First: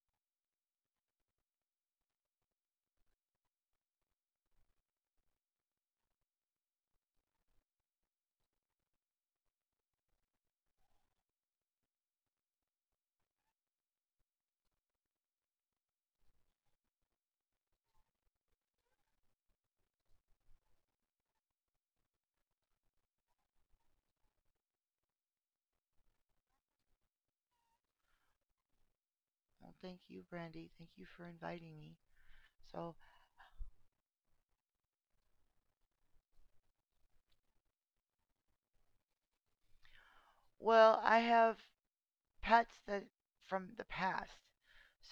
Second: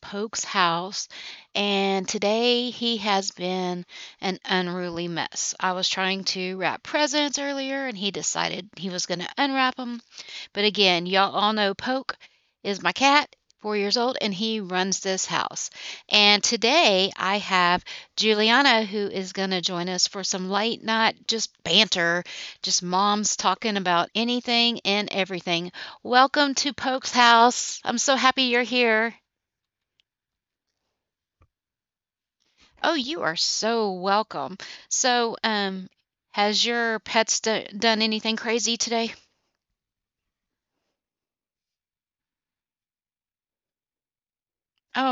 Poke's House. And today he has been an unruly mess. I was trying to wrap presents earlier and he decided he was going to unwrap them, but again, y'all all know Poke is my cat, 4 years old, and he runs this house. And today I have Juliana who is going to join us for some late night just banter, just moms talking about anything and everything. Welcome to Poke's house. I'm so happy you're here. Well, thank you, Brandy. Thank you for inviting me. Oh, So, you are so welcome. So, has your pets done anything crazy today? I have pets that from the past.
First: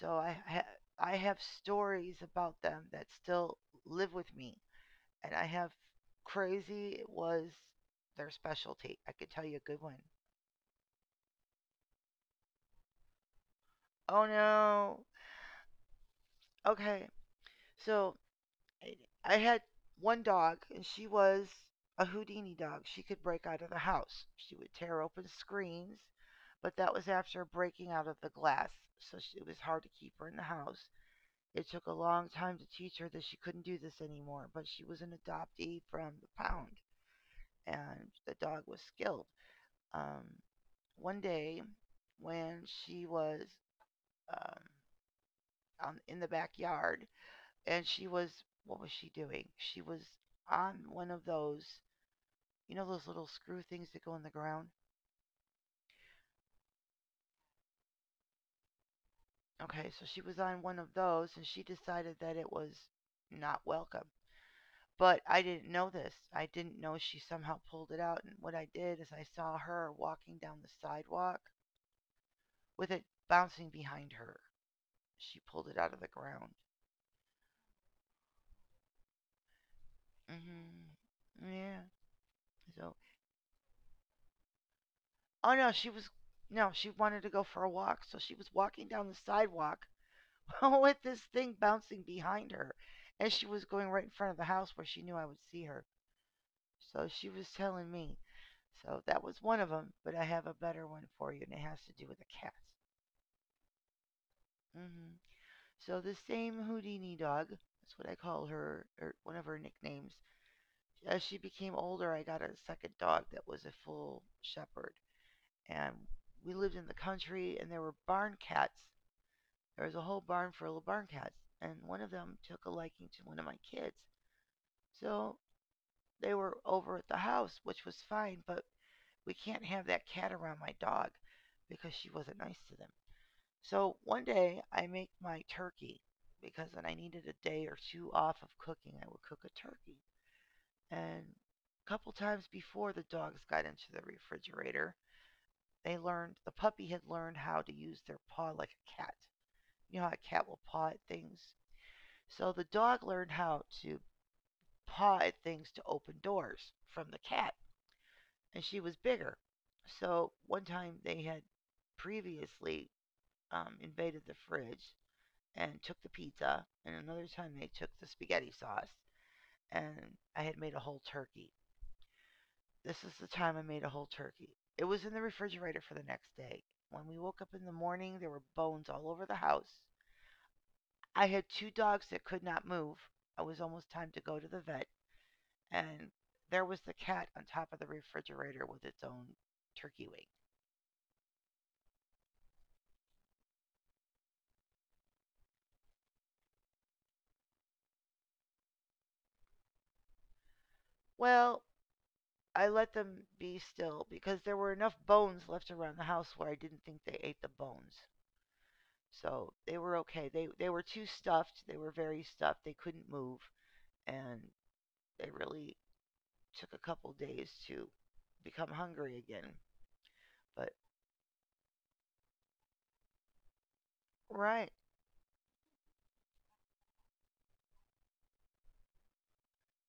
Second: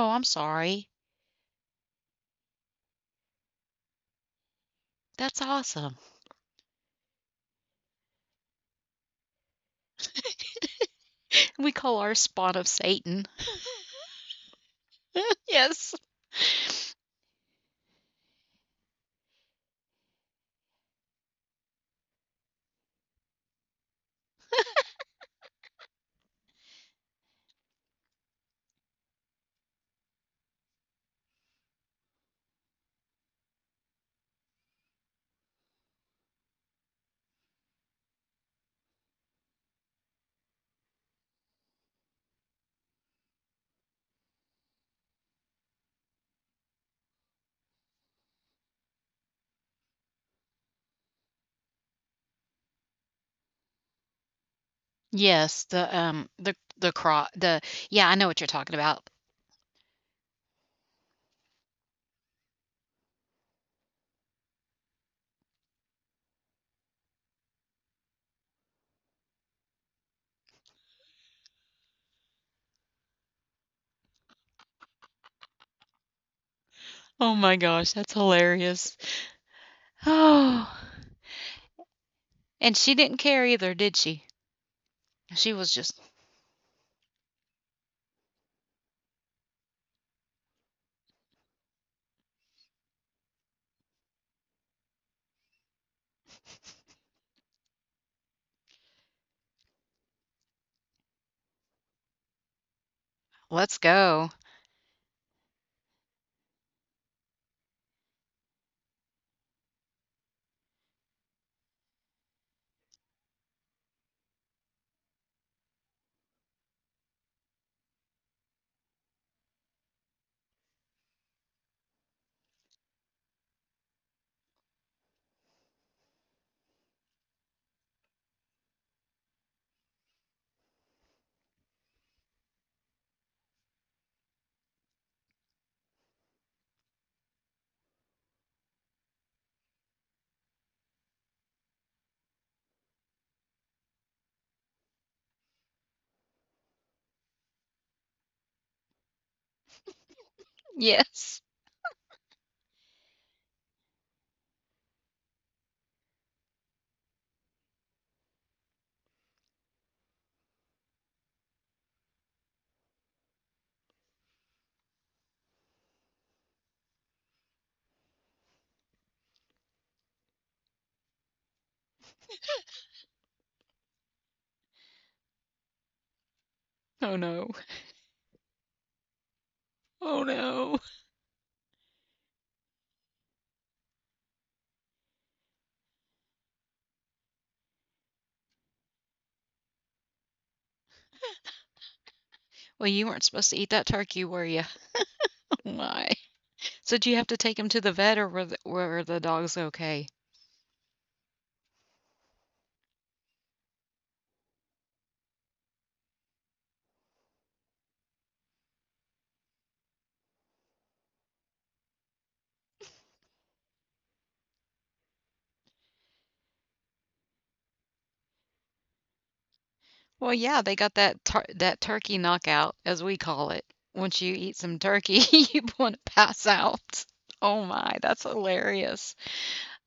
So I'm I ha- sorry. I have stories about them that still live with me, and That's I have awesome. crazy was their specialty. I could tell you a good one. We call our spawn of Satan. Oh no. Yes. Okay. So I I had one dog, and she was a Houdini dog. She could break out of the house. She would tear open screens, but that was after breaking out of the glass, so sh it was hard to keep her in the house. It took a long time to teach her that she couldn't do this anymore, but she was an adoptee from the pound, and the dog was skilled. Um, One day, when she was um, in the backyard, and she was what was she doing? She was on one of those, you know, those little screw things that go in the ground. Yes, the cro the yeah, I know what you're talking about. Okay, so she was on one of those, and she decided that it was not welcome. But I didn't know this. I didn't know she somehow pulled it out. And what I did is I saw her walking down the sidewalk with it bouncing behind her. She pulled it out of the ground. Oh my gosh, that's hilarious. Oh, Mm hmm. Yeah. and she So, didn't care either, did she? She oh no, was she just, was no, she wanted to go for a walk. So she was walking down the sidewalk with this thing bouncing behind her. And she was going right in front of the house where she knew I would see her. So she was telling me. So that was one of them, but I have a better one for you, and it has to do with a cat. "Let's go." Hmm. So the same Houdini dog, that's what I call her, or one of her nicknames. As she became older, I got a second dog that was a full shepherd. And we lived in the country, and there were barn cats. There was a whole barn full of barn cats, and one of them took a liking to one of my kids. So they were over at the house, which was fine, but we can't have that cat around my dog because she wasn't nice to them. So one day I make my turkey because when I needed a day or two off of cooking, I would cook a turkey. And a couple times before the dogs got into the refrigerator, they learned the puppy had learned how to use their paw like a cat. You know how a cat will paw at Yes. things. So the dog learned how to paw at things to open doors from the cat. And she was bigger. So one time they had previously invaded the fridge and took the pizza, and another time they took the spaghetti sauce, and I had made a whole turkey. This is the time I made a whole turkey. It was in the refrigerator for the next day. When Oh we woke no. up in the morning, there were bones all over the house. Oh no. I had two dogs that could not move. It was almost time to go to the vet, and there was the cat on top of the refrigerator with its own turkey wing. Well, you weren't supposed to eat that turkey, were you? Oh my. So, do you have to take him to the vet or were the dogs okay? Well, I let them be still because there were enough bones left around the house where I didn't think they ate the bones. So they were okay. They were too stuffed. They were very stuffed. They couldn't move, and they really took a couple days to become hungry again. Well, yeah, But they got that tur that turkey knockout, as we call it. Once you eat right. some turkey, you wanna pass out. Oh my, that's hilarious.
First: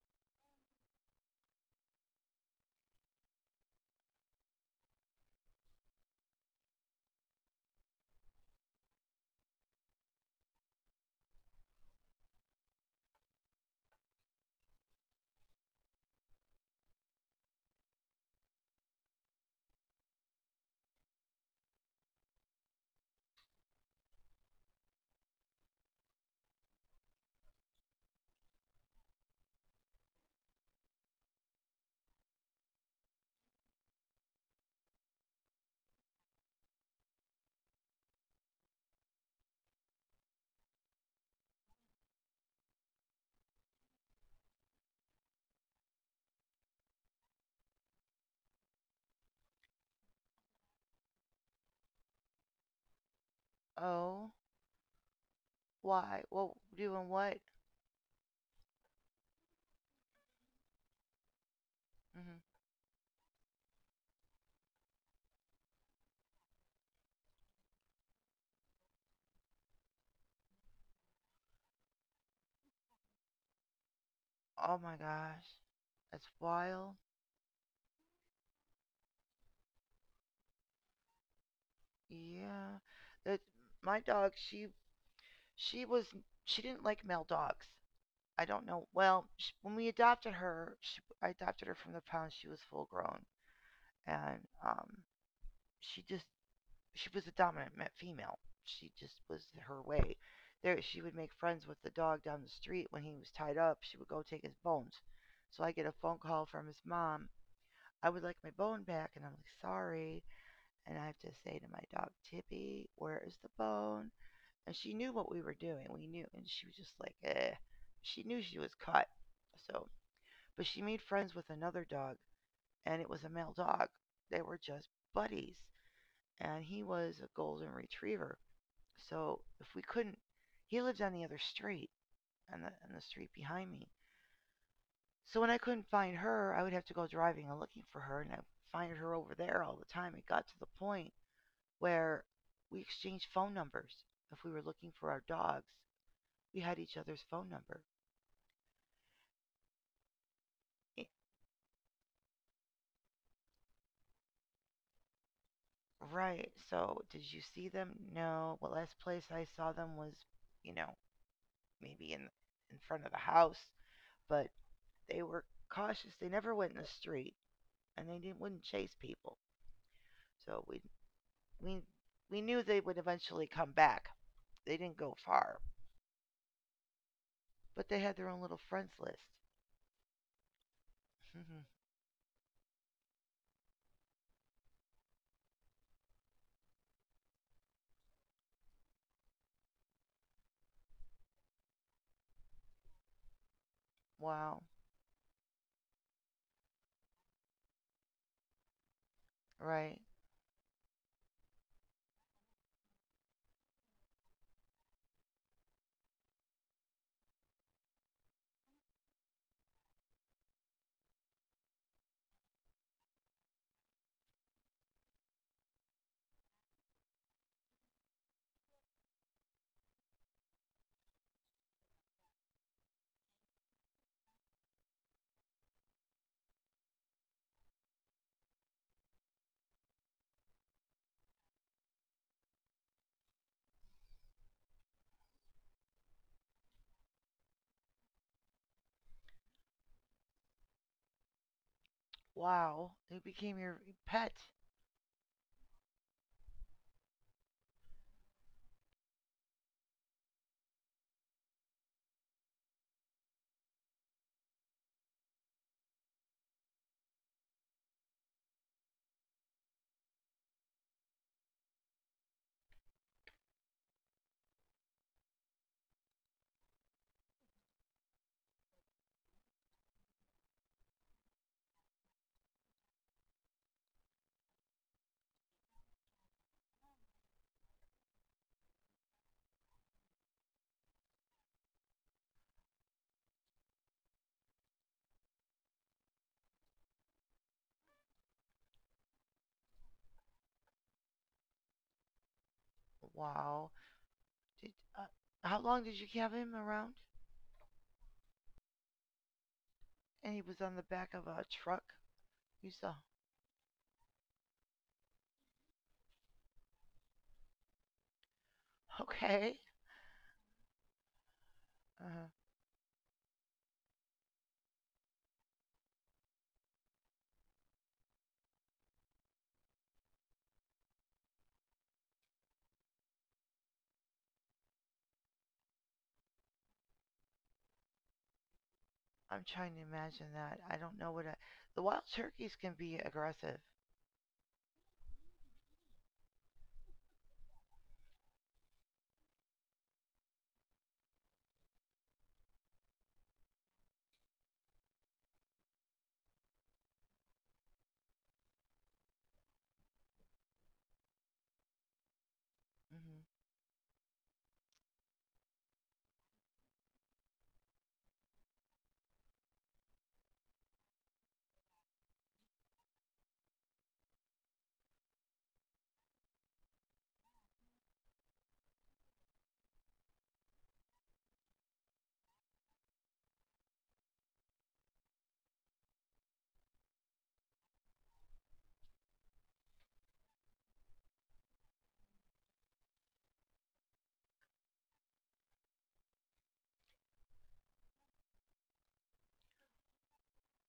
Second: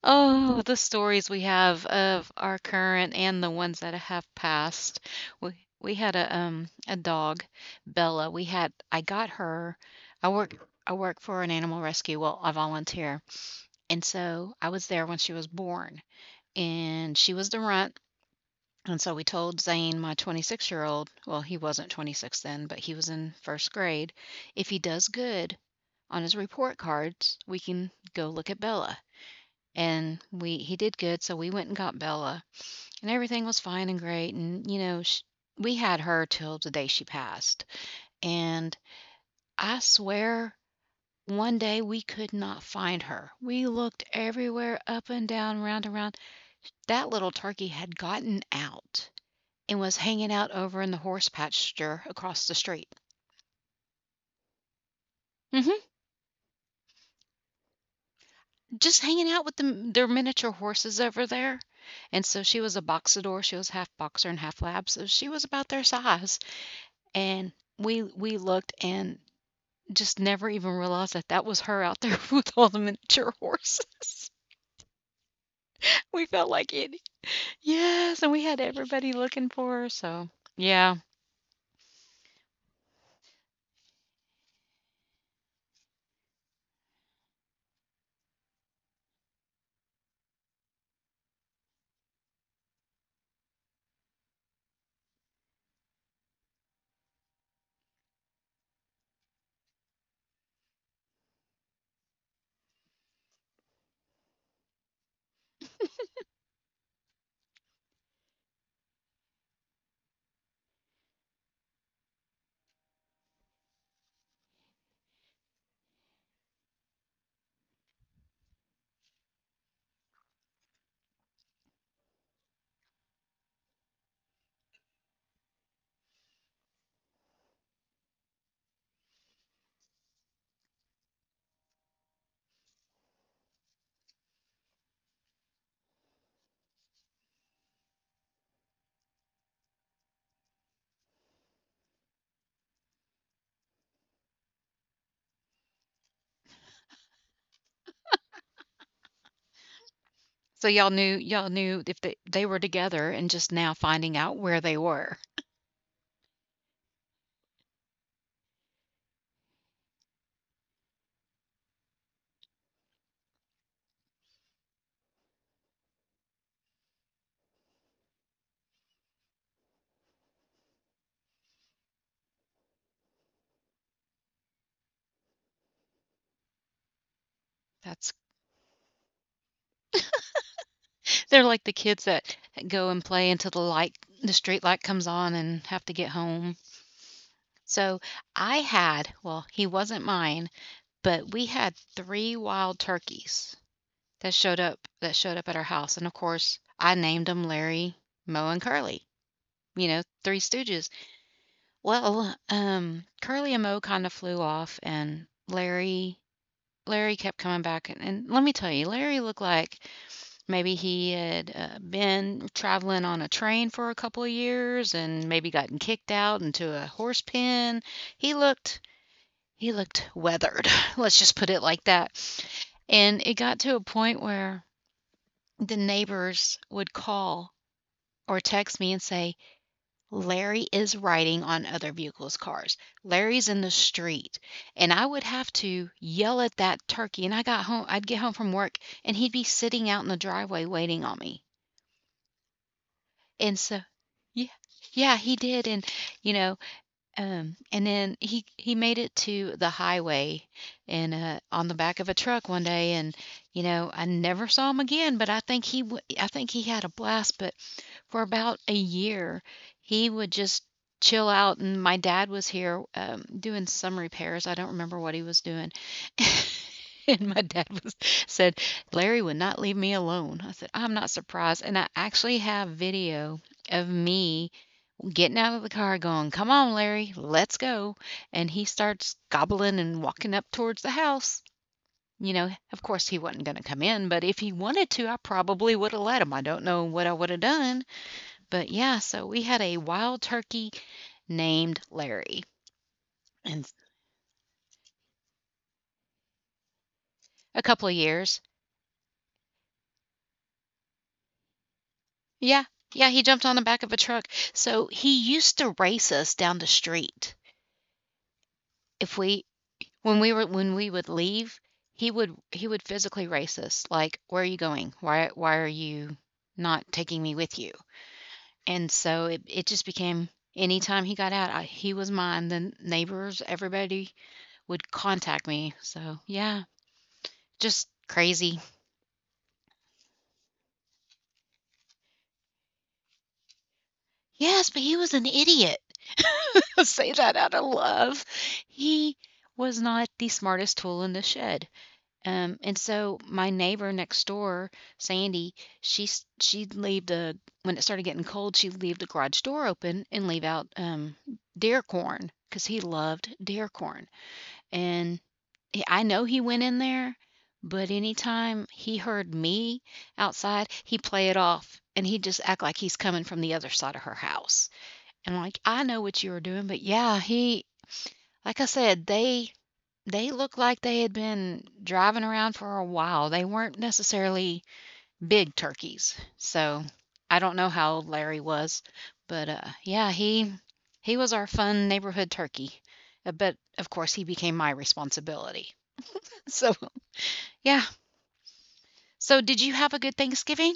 Oh, the stories we have of our current and the ones that have passed. We we had a dog, Bella. We had I got her. I work I work for an animal rescue, well, I volunteer, and so I was there when she was born, and she was the runt, and so we told Zane, my 26-year-old, well, he wasn't 26 then, but he was in first grade, if he does good on his report cards, we can go look at Bella. And we he did good, so we went and got Bella, and everything was fine and great. And you know, sh we had her till the day she passed. And I swear, one day we could not find her. We looked everywhere, up and down, round and round. That little turkey had gotten out and was hanging out over in the horse pasture across the street. Oh, Hmm. why? Well, doing what? Just hanging out with them, their miniature horses over there. And Hmm. so she was a boxador. She was half boxer and half lab. So she was about their size. And we looked and just never even realized that that was her out there with all the miniature horses. Oh my gosh. We That's felt like it. wild. Yes, and we had everybody looking for her. So yeah. Yeah. That My dog, she was she didn't like male dogs. I don't know. Well, sh when we adopted her, sh I adopted her from the pound. She was full grown, and um, she just she was a dominant female. She just was her way. There, she would make friends with the dog down the street when he was tied up. She would go take his bones. So I get a phone call from his mom. I would like my bone back, and I'm like, sorry. And I have to say to my dog Tippy, where is the bone? And she knew what we were doing. We knew, and she was just like, eh. She knew she was cut, so but she made friends with another dog, and it was a male dog. They were just buddies, and he was a golden retriever. So if we couldn't, he lived on the other street, on the street behind me. So when I couldn't find her, I would have to go driving and looking for her, and I find her over there all the time. It got to the point where we exchanged phone numbers. If we were looking for our dogs, we had each other's phone number. So Eh, y'all knew if they were together and just now finding out where they were. right. So did you see them? No. Well, last place I saw them was, you know, maybe in front of the house, but they were cautious. They never went in the street, and they didn't wouldn't chase people. So we we knew they would eventually come back. They didn't go far, but they That's had their own little friends list. They're like the kids that go and play until the street light comes on and have to get home. So I had, well, he wasn't mine, but we had three wild turkeys Wow, that showed up at our house, and of course, I named them Larry, Moe, and Curly, you right? know, three stooges. Well, Curly and Moe kinda flew off, and Larry kept coming back, and let me tell you, Larry looked like maybe he had been traveling on a train for a couple of years and maybe gotten kicked out into a horse pen. He looked he looked weathered. Let's just put it like that. And it got to a point where the neighbors would call or text me and say, Larry is riding on other vehicles' cars. Larry's in the street. And I would have to yell at that turkey. And I'd get home from work and he'd be sitting out in the driveway waiting on me. Wow, who And became so, your pet? yeah, yeah, he did. And, you know, and then he made it to the highway and on the back of a truck one day, and you know, I never saw him again. But I think I think he had a blast. But for about a year, he would just chill out, and my dad was here doing some repairs. I don't remember what he was doing. And my dad was said, Larry would not leave me alone. I said, I'm not surprised. And I actually have video of me getting out of the car, going, "Come on, Larry, let's go." And he starts gobbling and walking up towards the house. You know, of course, he wasn't going to come in, but if he wanted to, I probably would have let him. I don't know what I would have done. But yeah, so we had a wild turkey named Larry, and Wow, did how long did you have him around? a couple of years. And he was on the back of a truck. Yeah, You saw? yeah, he jumped on the back of a truck. So he used to race us down the street. If we Okay. When we were when we would leave, Uh-huh. He would physically race us, like, "Where are you going? Why are you not taking me with you?" And so it just became anytime he got out, he was mine. The neighbors, everybody would contact me. So, yeah, just crazy. I'm trying to imagine that. I don't know what I. The wild turkeys can be aggressive. Yes, but he was an idiot. Say that out of love. He was not the smartest tool in the shed. And so my neighbor next door, Sandy, she'd leave the when it started getting cold, she'd leave the garage door open and leave out deer corn because he Hmm. loved deer corn. And I know he went in there, but anytime he heard me outside, he'd play it off and he'd just act like he's coming from the other side of her house. And I'm like, I know what you were doing, but yeah, like I said, they looked like they had been driving around for a while. They weren't necessarily big turkeys. So I don't know how old Larry was, but yeah, he was our fun neighborhood turkey. But of course, he became my responsibility. So yeah. So did you have a good Thanksgiving?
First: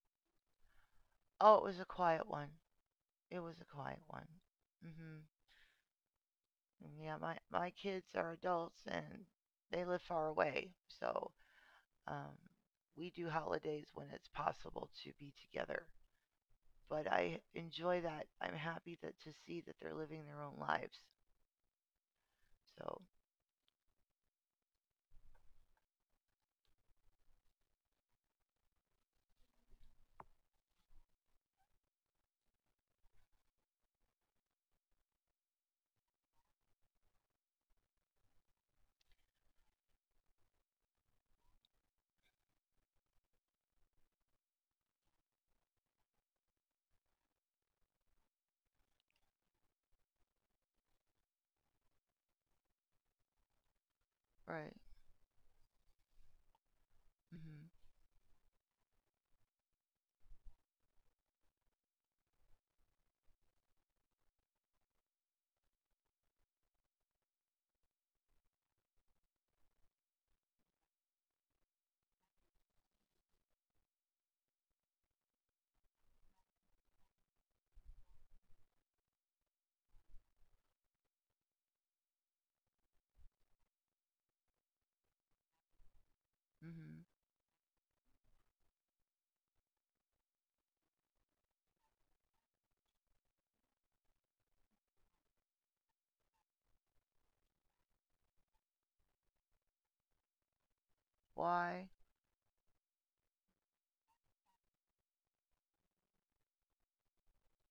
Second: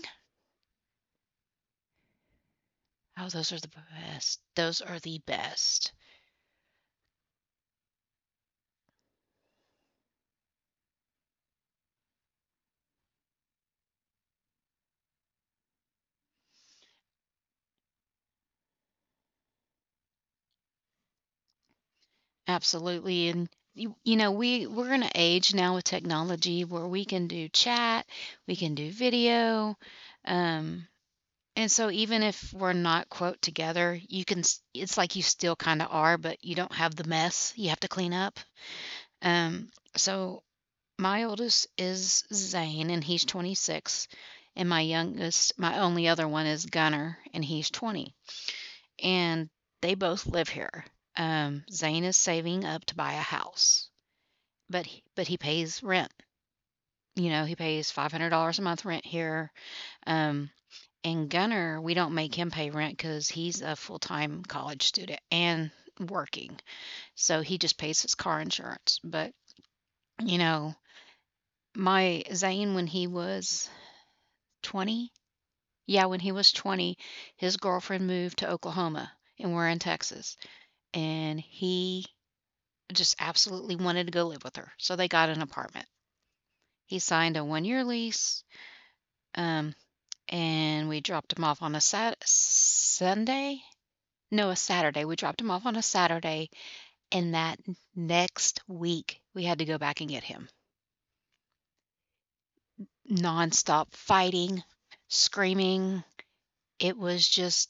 Oh, it was a quiet one. Oh, It those are was a the quiet one. best. Those are the Hmm. best. Yeah, my kids are adults and they live far away, so um, we do holidays when it's possible to be together. But I enjoy that. I'm happy that to see that they're living their own lives. So Absolutely, and you know, we're in an age now with technology where we can do chat, we can do video, um, and so even if we're not, quote, "together," you can s it's like you still kinda are, but you don't have the mess you have to clean up. So my oldest is Zane, and he's 26, and my only other one is Gunner, and he's 20, and they both live here. Zane is saving up to buy a house. right. But he pays rent. You know, he Hmm. pays $500 a month rent here. Um, and Gunner, we don't make him pay rent because he's a full time college student and working. So he just pays his car insurance. But, you know, my Zane, when he was 20, yeah, when he was 20, his girlfriend moved to Oklahoma and we're in Texas. And he just absolutely wanted to go live with her. So they got an apartment. He Hmm. signed a 1 year lease. Um, and we dropped him off on a Sunday. No, a Saturday. We dropped him off on a Saturday, and that next week we had to go back and get him. Why? Nonstop fighting, screaming. It was just,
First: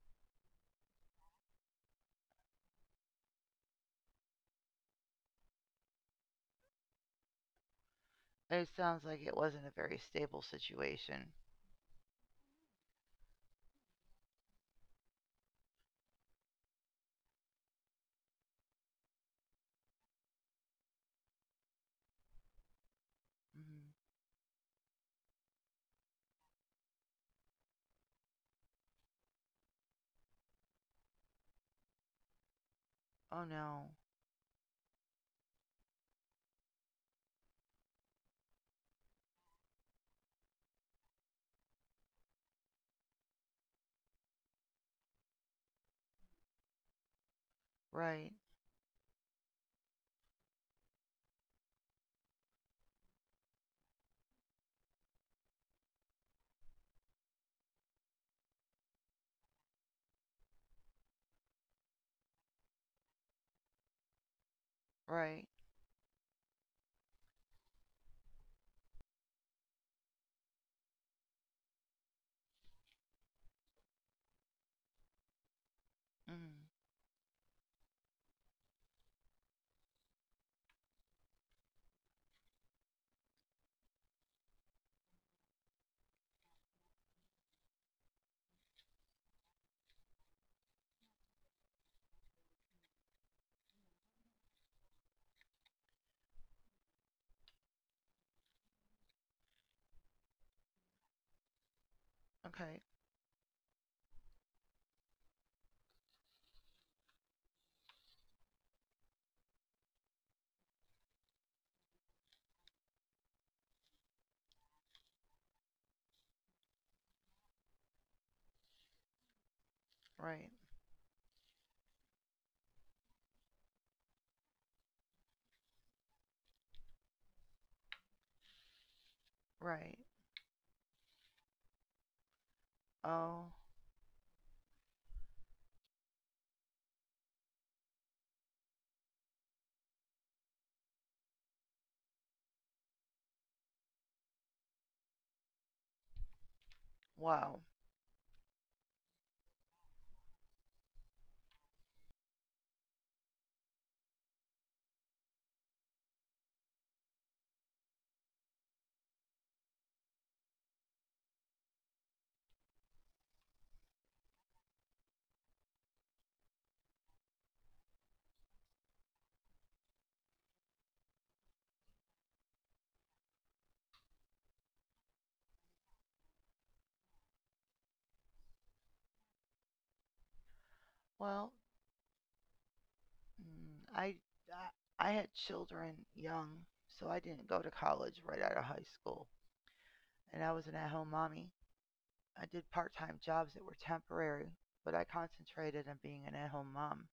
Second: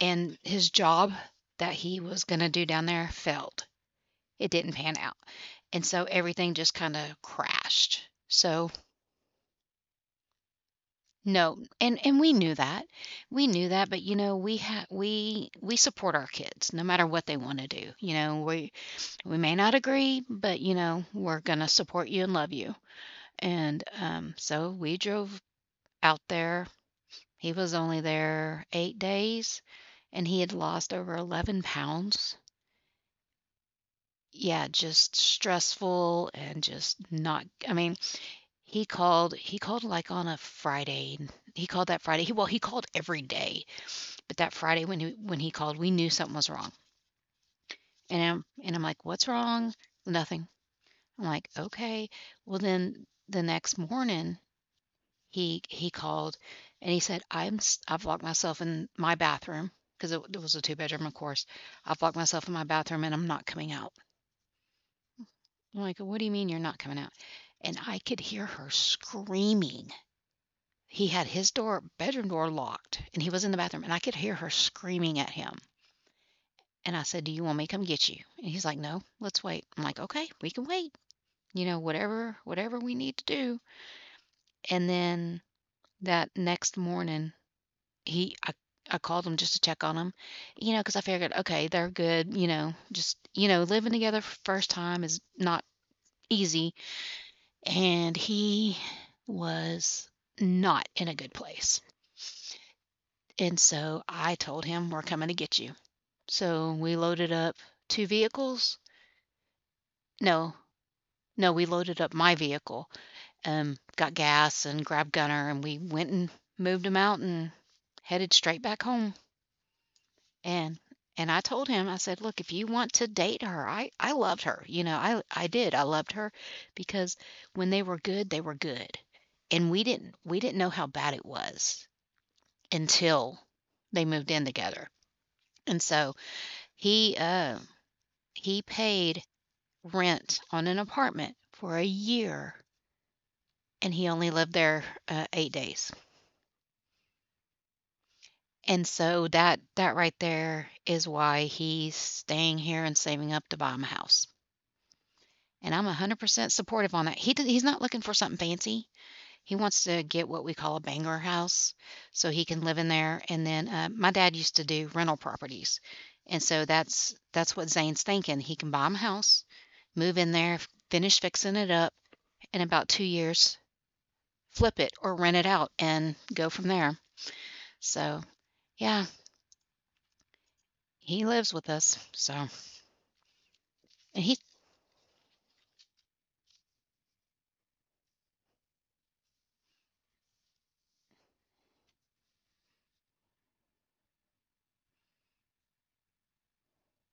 and his job that he was going to do down there failed. It didn't pan out. And so everything just kind of crashed. It So sounds like it wasn't a very stable situation. no, and we knew that. We knew that, but, you know, we support our kids no matter what they wanna do. You know, we may not agree, but, you know, we're gonna support you and love you, and, Hmm. So we drove out there. He was only there 8 days, and he had lost over 11 lbs. Oh no. Yeah, just stressful and just not. I mean, he called, like, on a Friday, he called that Friday he well, he called every day. But that Friday when he called, we knew something was wrong. And Right. I'm and I'm like, "What's wrong?" Nothing. I'm like, "Okay." Well, then the next morning he called and he said, I've locked myself in my bathroom because it was a two bedroom, of course. I've locked myself in my bathroom and I'm not coming out." Right. I'm like, "What do you mean you're not coming out?" And I could hear her screaming. He had his door bedroom door locked and he was in the bathroom and I could hear her screaming at him. Mm. And I said, "Do you want me to come get you?" And he's like, "No, let's wait." I'm like, "Okay, we can wait. Whatever we need to do." And then that next morning, he I, I called him just to check on him, you know, because I figured, okay, they're good, you know, just you know, living together for the first time is not easy, and he was not in a good place. Okay. And so I told him, "We're coming to get you." So we loaded up two vehicles. No, No, we loaded up my vehicle, got gas and grabbed Gunner, and we went and moved him out and headed straight back home. Right. And and I told him, I said, look, if you want to date her, I loved her. You know, I did. I loved her because when they were good, and we Right. didn't we didn't know how bad it was until Oh. they moved in together. And so he uh, he paid rent on an apartment for a year and he only lived there, 8 days. Wow. And so that right there is why he's staying here and saving up to buy him a house. And I'm 100% supportive on that. He's not looking for something fancy. He wants to get what we call a banger house so he can live in there. And then my dad used to do rental properties. And so that's what Zane's thinking. He can buy him a house, move in there, finish fixing it up in about 2 years, flip it or rent it out and go from there. So, yeah, he Well, lives with us. So, and mm, I, I he I had children young, so I didn't go to college right out of high school, and I was an at-home mommy. I did part-time jobs that were temporary, but I concentrated on being an at-home mom.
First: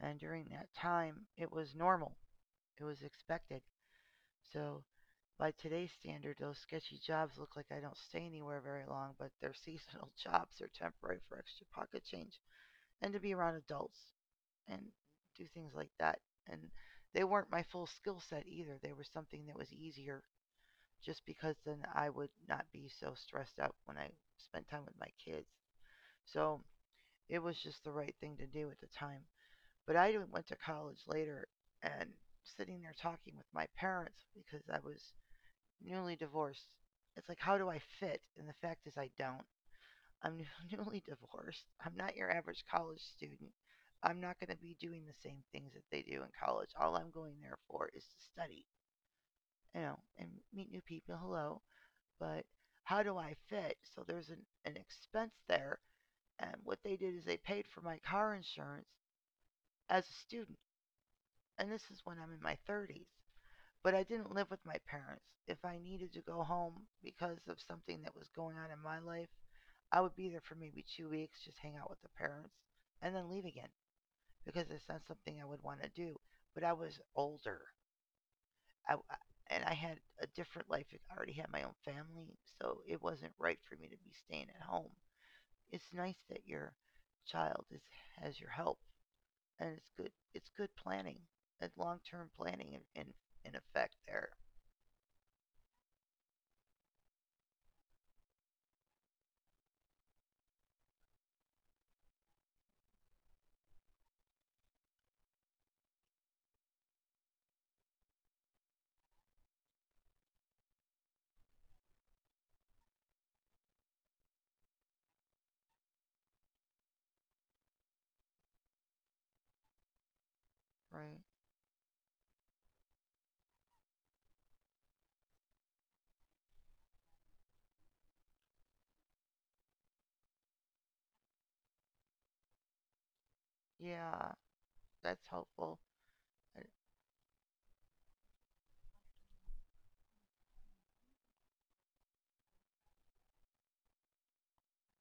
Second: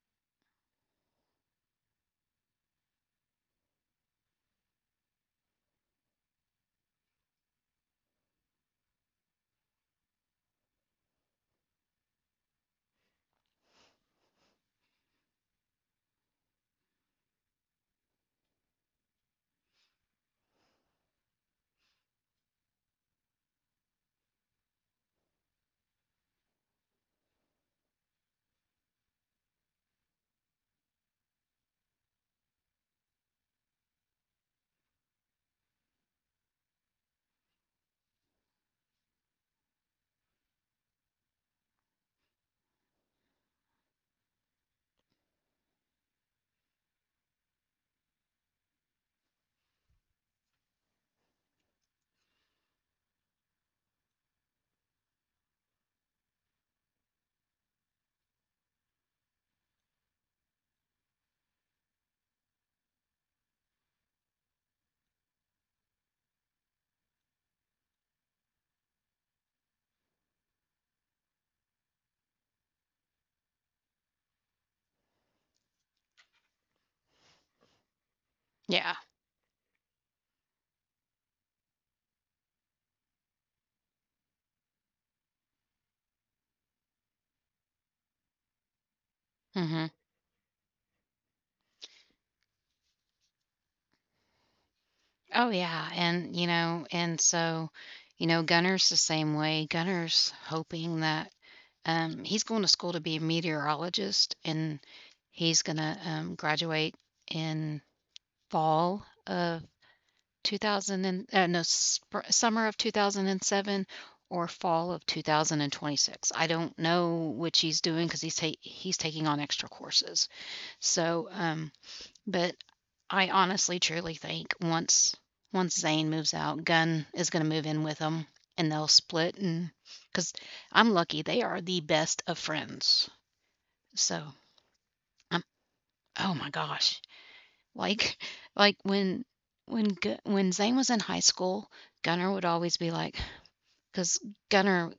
And during that time, it was normal. It was expected. So by today's standard, those sketchy jobs look like I don't stay anywhere very long, but they're seasonal jobs. They're temporary for extra pocket change and to be around adults and do things like that. And they weren't my full skill set either. They were something that was easier just because then I would not be so stressed out when I spent time with my kids. So it was just the right thing to do at the time. But I went to college later and sitting there talking with my parents because I was newly divorced. It's like, how do I fit? And the fact is, I don't. I'm newly divorced. I'm not your average college student. I'm not going to be doing the same things that they do in college. All I'm going there for is to study, you know, and meet new people. Hello. But how do I fit? So there's an expense there. And what they did is they paid for my car insurance as a student. And this is when I'm in my 30s. But I didn't live with my parents. If I needed to go home because of something that was going on in my life, I would be there for maybe 2 weeks, just hang out with the parents, and then leave again because it's not something I would want to do. But I was older, I, yeah. I- and I had a different life. I already had my own family, so it wasn't right for me to be staying at home. It's nice that your child is, has your help, and it's Mhm. good. It's good planning, and long-term planning, in effect there, Oh, yeah, and, Gunner's the same way. Gunner's hoping that, he's going to school to be a meteorologist, and he's gonna, graduate in fall of 2000 and no, spr summer of 2007 or fall of 2026. I don't know which he's doing because he's taking on extra courses. right? So, but I honestly, truly think once Zane moves out, Gunn is going to move in with him, and they'll split. And because I'm lucky, they are the best of friends. Yeah, So that's I'm. helpful. Oh my Uh, gosh! Like, like when Zane was in high school, Gunner would always be like, because Gunner.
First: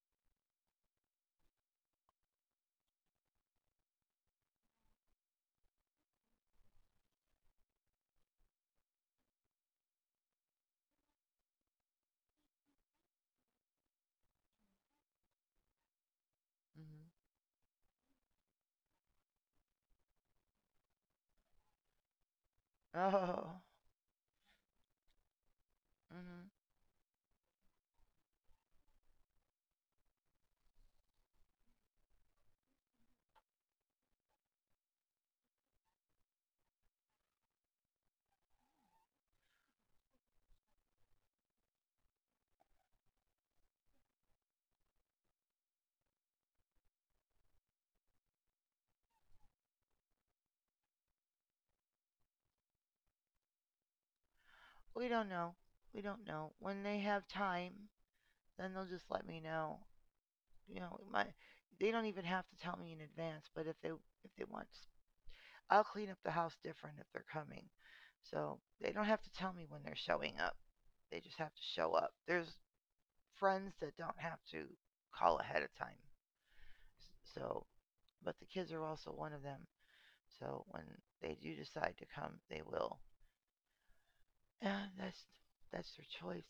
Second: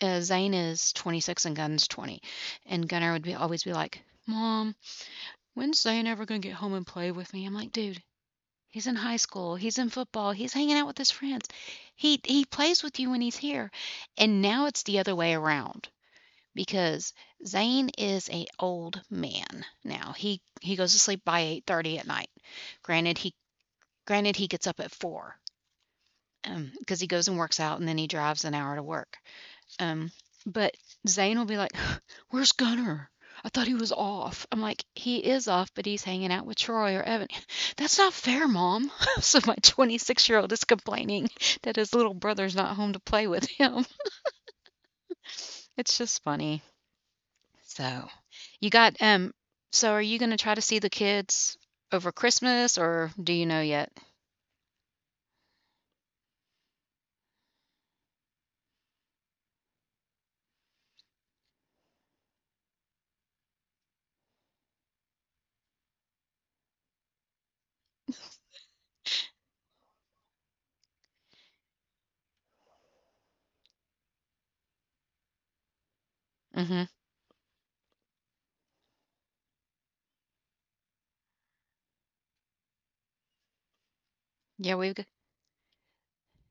Zane is 26 and Gunn's 20, and Gunner would be always be like, "Mom, when's Zane ever gonna get home and play with me?" I'm like, "Dude, he's in high school. He's in football. He's hanging out with his friends. He plays with you when he's here." And now it's the other way around because Mm-hmm. Zane is a old man now. He goes to sleep by 8:30 at night. Granted he Oh, granted he gets up at 4, hmm, because he goes and works out and then he drives an hour to work. Um, but Zane will be like, "Where's Gunner? I thought he was off." I'm like, "He is off, but he's hanging out with Troy or Evan." "That's not fair, Mom." So my 26-year-old is complaining that his little brother's not home to play with him. It's just funny. So, you got. So are you going to try to see the kids over Christmas, or do you know yet? we don't know. We don't know. When they have time, then they'll just let me know. You know, my they don't even have to tell me in advance. But if they want, I'll clean up the house different if they're coming. So they don't have to tell me when they're showing up. They just have to show up. There's friends that don't have to call ahead of time. Mm-hmm. So, but the kids are also one of them. So when they do decide to come, they will. Yeah, Yeah, we've got, that's their choice.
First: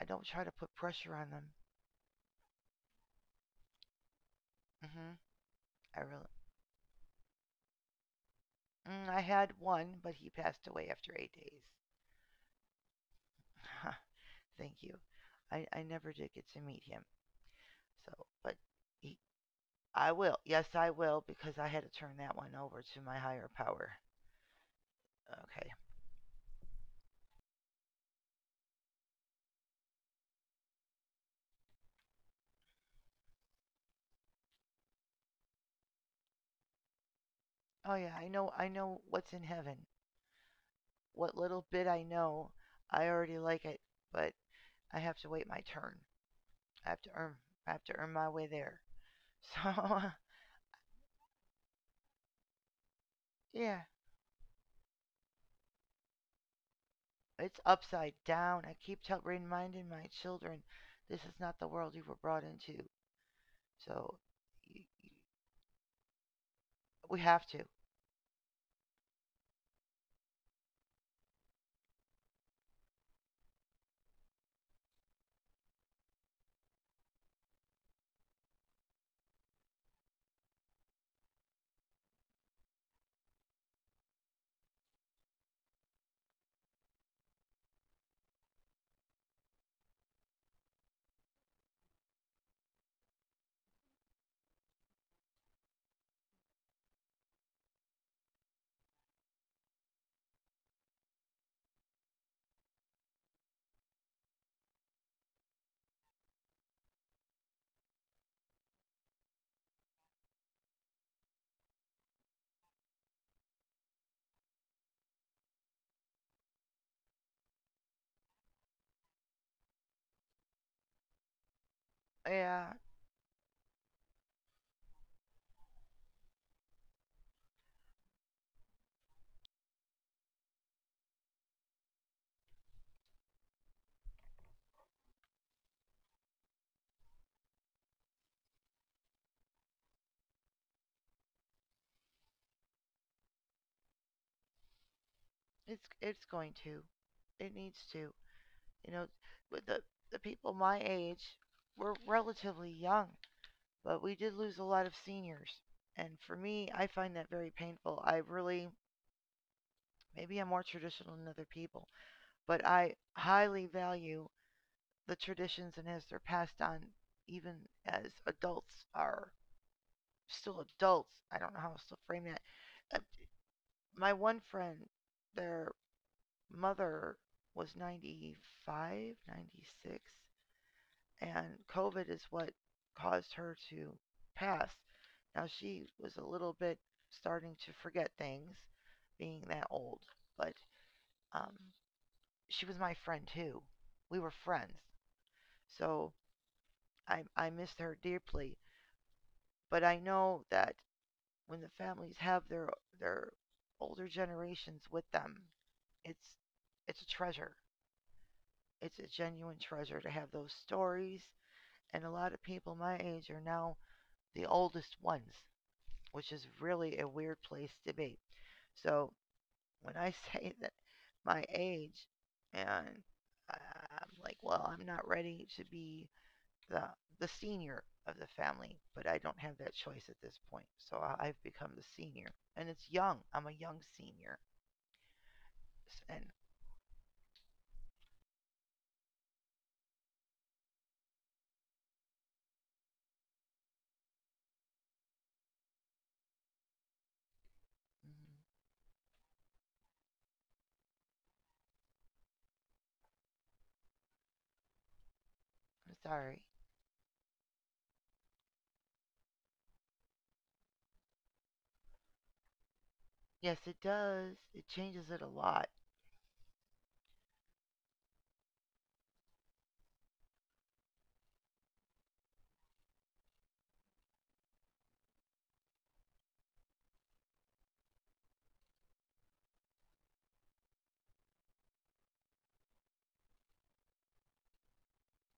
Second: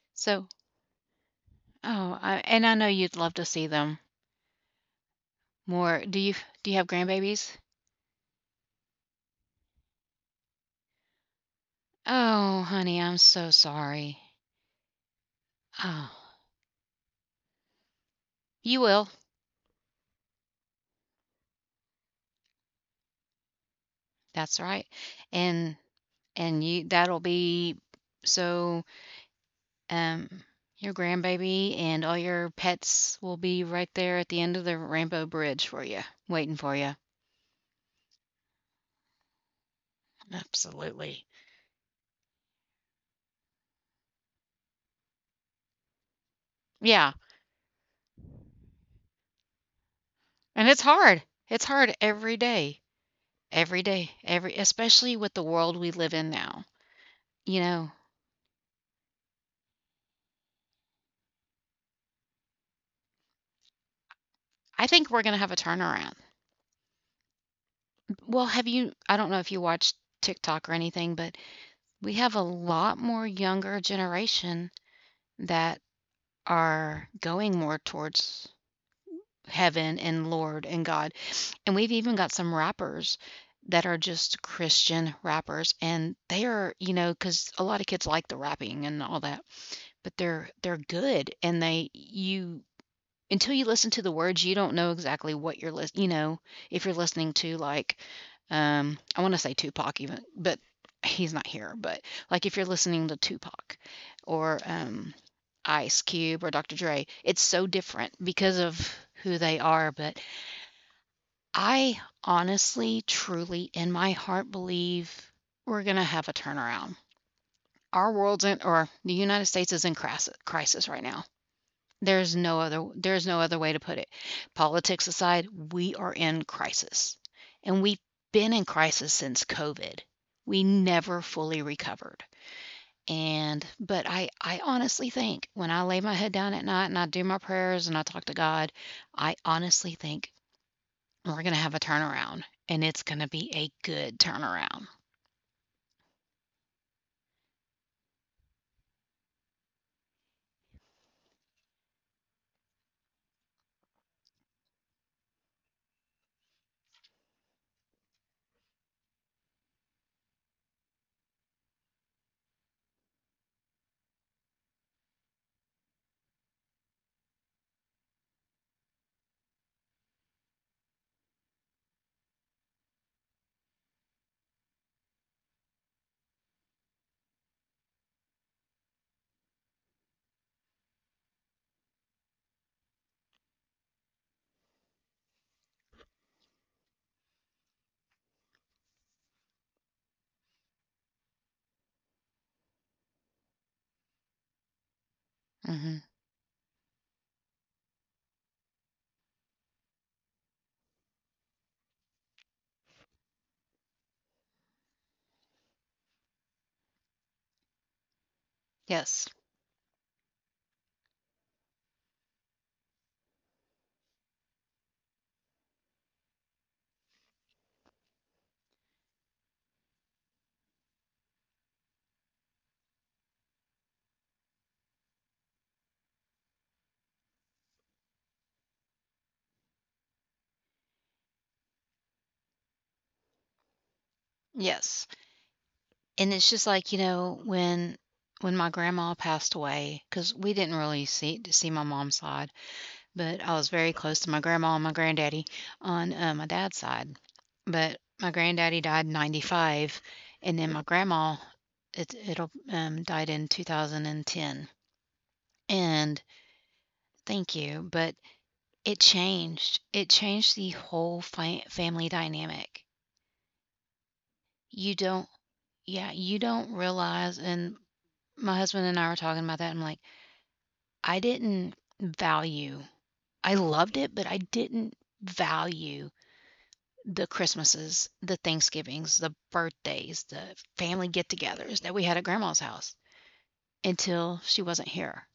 I don't try so. to put pressure on them. Oh, I, and I know you'd love to see them Hmm. I more. Really. Do you have grandbabies? Mm, I had one, but he passed away after 8 days. Oh, honey, I'm so sorry. Thank you. I never did Oh, get to meet him. So, but you will. he, I will. Yes, I will because I had to turn that one over to my higher power. That's right. Okay. And and you that'll be so um your grandbaby and all your pets will be right there at the end of the rainbow bridge for you, waiting for you. Oh yeah, I know. I know what's in heaven. Absolutely. What little bit I know, I already like it. But I have to wait my turn. I have to Yeah. earn my way there. So, And it's hard. It's hard every day. yeah. Every day. Every Especially with the world we live in now. It's You know, upside down. I keep tell reminding my children this is not the world you were brought into. So y- I y- think we're going to have a turnaround. we have to. Well, have you I don't know if you watched TikTok or anything, but we have a lot more younger generation that are going more towards heaven and Lord and God. And we've even got some rappers that are just Christian rappers and they are, you know, because a lot of kids like the rapping and all that, but they're good and they you until you listen to the words, you don't know exactly what you're listening. You know, if you're listening to, like, I wanna say Tupac even, but he's not here, but, like, if you're listening to Tupac or, Ice Cube or Dr. Dre, it's so different because of who they are, but I honestly, truly, in my heart believe we're gonna have a turnaround. Our world's in or The United States is in cras crisis right now. Yeah, There's no other way to put it. Politics aside, we are in crisis. And we've been in crisis since COVID. We never fully recovered. And but I honestly think when I lay my head down at night and I do my prayers and I talk to God, I honestly think we're going to have a turnaround and it's going to be a good turnaround. it's going to. It needs to. You know, with the people my age, we're relatively young, but we did lose a lot of seniors. And for me, I find that very painful. I really, maybe I'm more traditional than other people, but I highly value the traditions and as they're passed on, even as adults are still adults. I don't know how else to frame that. Uh, my one friend, their mother was 95 96, and covid is what caused her to pass. Now she was a little bit starting to forget things, being that old, but um, she was my friend too. We were friends. Mhm. So I missed her deeply, but I know that when the families have their older generations with them, it's it's a treasure. It's a Yes. genuine treasure to have those stories. And a lot of people my age are now the oldest ones, which is really a weird place to be. So when I say that, my age, and I am like, well, I'm not ready to be the the senior of the family, but I don't have that choice at this point. So I've become the senior, and it's young. I'm a young senior, Yes. and And it's just like, you know, when my grandma passed away because we didn't really see my mom's side, but I was very close to my grandma and my granddaddy on, my dad's side. But my mm, granddaddy died in '95, and then my grandma, it it'll died in 2010. I'm And sorry. thank you, but it changed. It changed the whole fa family dynamic. Yes, it does. It You changes it a don't lot. yeah, you don't realize. And my husband and I were talking about that, I'm like, I didn't value, I loved it, but I didn't value the Christmases, the Thanksgivings, the birthdays, the family get togethers that we had at grandma's house until she wasn't here.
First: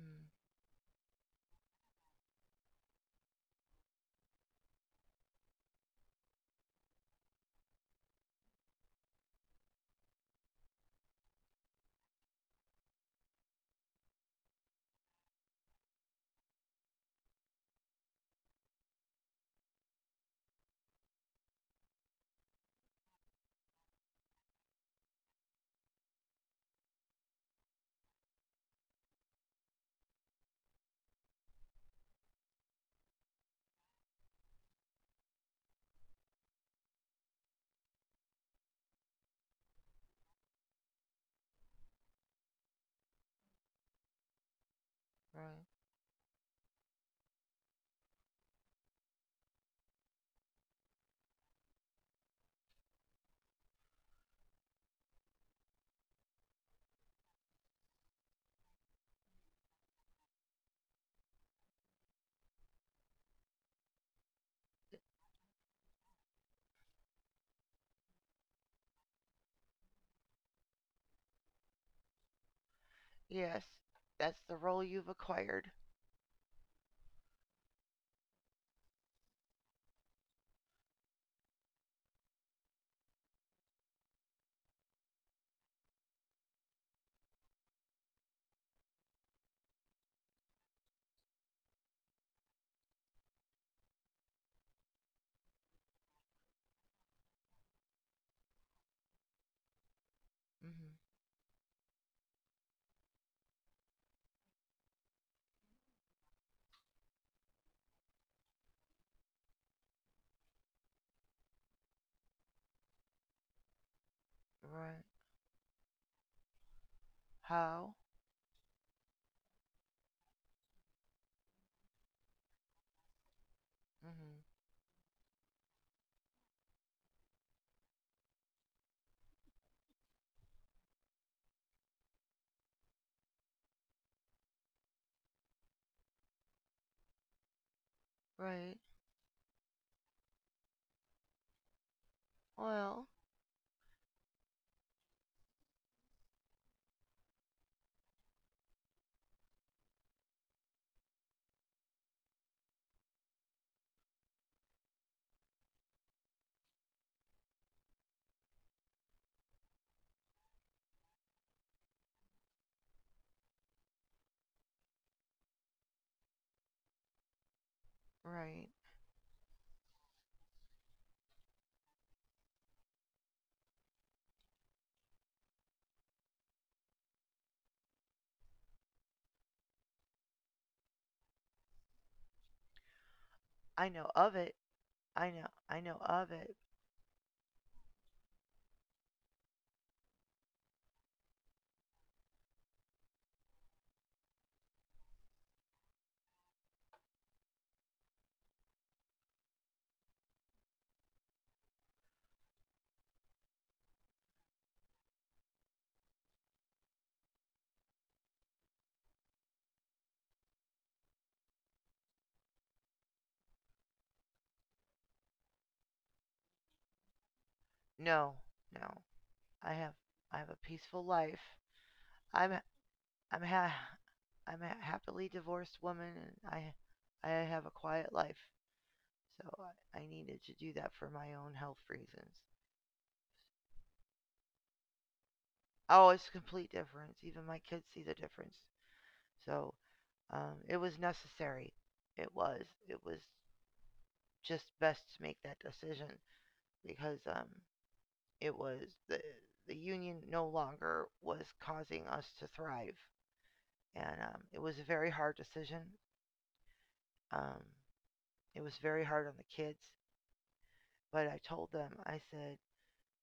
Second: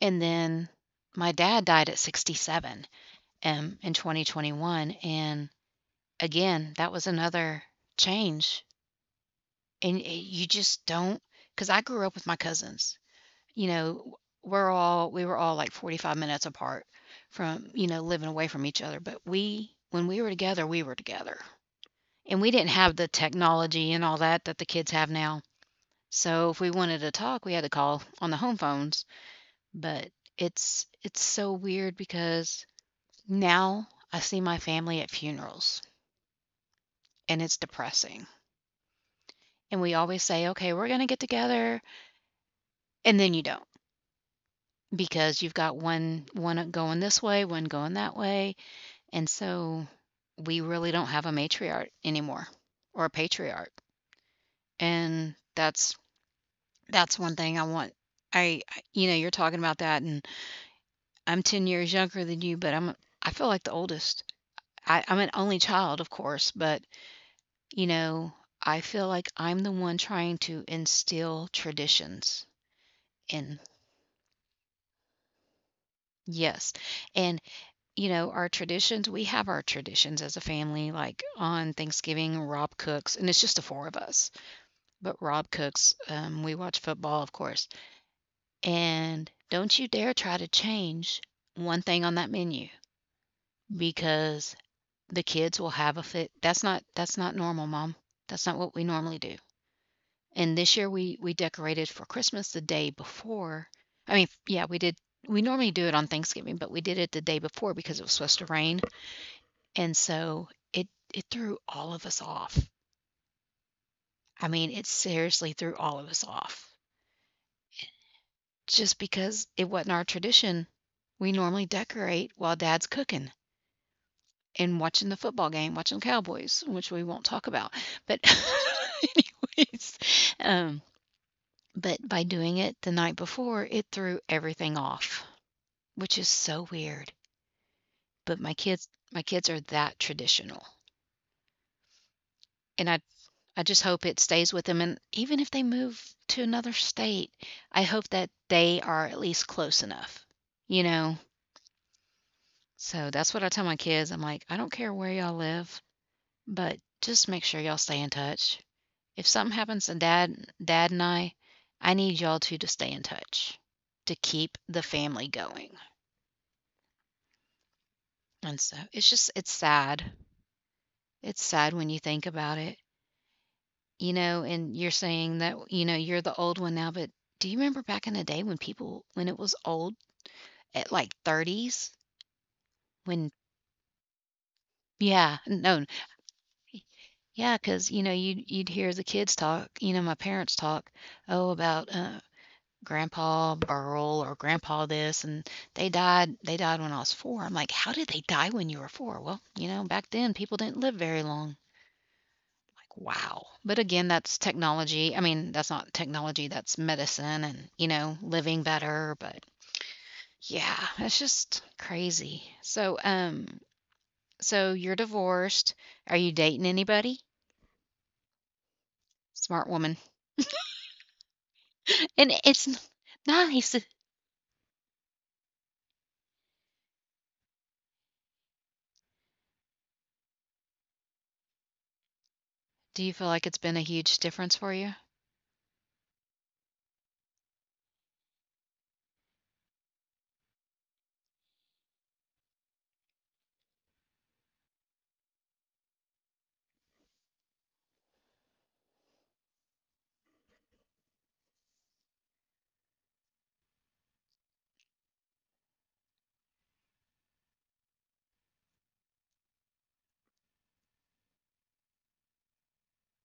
And then my dad died at 67, in 2021. And again, that was another change. You just don't, because I grew up with my cousins, you know, we were all like 45 minutes apart from, you know, living away from each other, but we when we were together, we were together. And we didn't have the technology and all that that the kids have now. So if we wanted to talk, we had to call on the home phones, but it's so weird because now I see my family at funerals and it's depressing. And we always say, "Okay, we're going to get together." And then you don't because you've Right. got one going this way, one going that way. And so we really don't have a matriarch anymore or a patriarch. And that's one thing I want. You know, you're talking about that and I'm 10 years younger than you, but I feel like the oldest. I'm an only child, of course, but you know, I feel like I'm the one trying to instill traditions in, Yes, that's the role you've acquired. yes. And you know, our traditions, we have our traditions as a family, like on Thanksgiving, Rob cooks, and it's just the four of us, but Rob cooks. We watch football, of course. And don't you dare try to change one thing on that menu because the kids will have a fit. That's not normal, mom. That's not what we normally do. And this year Hmm. we decorated for Christmas the day before. I mean, yeah, we did. We normally do it on Thanksgiving, but we did it the day before because it was supposed to rain, and so it it threw all of us off. I mean, it Right. seriously threw all of us off. How? Just because it wasn't our tradition. We normally decorate while dad's cooking Hmm. and watching the football game, watching the Cowboys, which we won't talk about. But anyways, um, but by doing it the night before, it threw everything off, which is so weird. But my Right. kids, my kids are that traditional, and Well. I just hope it stays with them. And even if they move to another state, I hope that they are at least close enough, you know. So that's what I tell my kids. I'm like, I don't care where y'all live, but just make sure y'all stay in touch. If something happens to dad, dad and I, I need y'all two to stay in touch to keep the family going. And Right. so it's just, it's sad. It's sad when you think about it, you know, and you're saying that, you know, you're the old one now, but do you remember back in the day when people, when it was old at like thirties? When, I know of it. I yeah, know. I no, know of it. Yeah, because you know, you'd hear the kids talk, you know, my parents talk, oh, about, Grandpa Burl or Grandpa this, and they died when I was 4. I'm like, "How did they die when you were 4?" Well, you know, back then, people didn't live very long. Like, wow. But again, that's technology. I mean, that's not technology, that's medicine and, you know, living better, but yeah, it's just crazy. So, so you're divorced. Are you dating anybody? No. No. Smart I have. woman. I have a peaceful life. And I'm it's n I'm ha nice. I'm a happily divorced woman and I have a quiet life. So I needed to do that for my own health reasons. Do you feel like it's been a huge difference for you? Oh, it's a complete difference. Even my kids see the difference. So it was necessary. It was. It was just best to make that decision because it was the the union no longer was causing us to thrive, and it was a very hard decision. Um, it was very hard on the kids. But I told them, I said,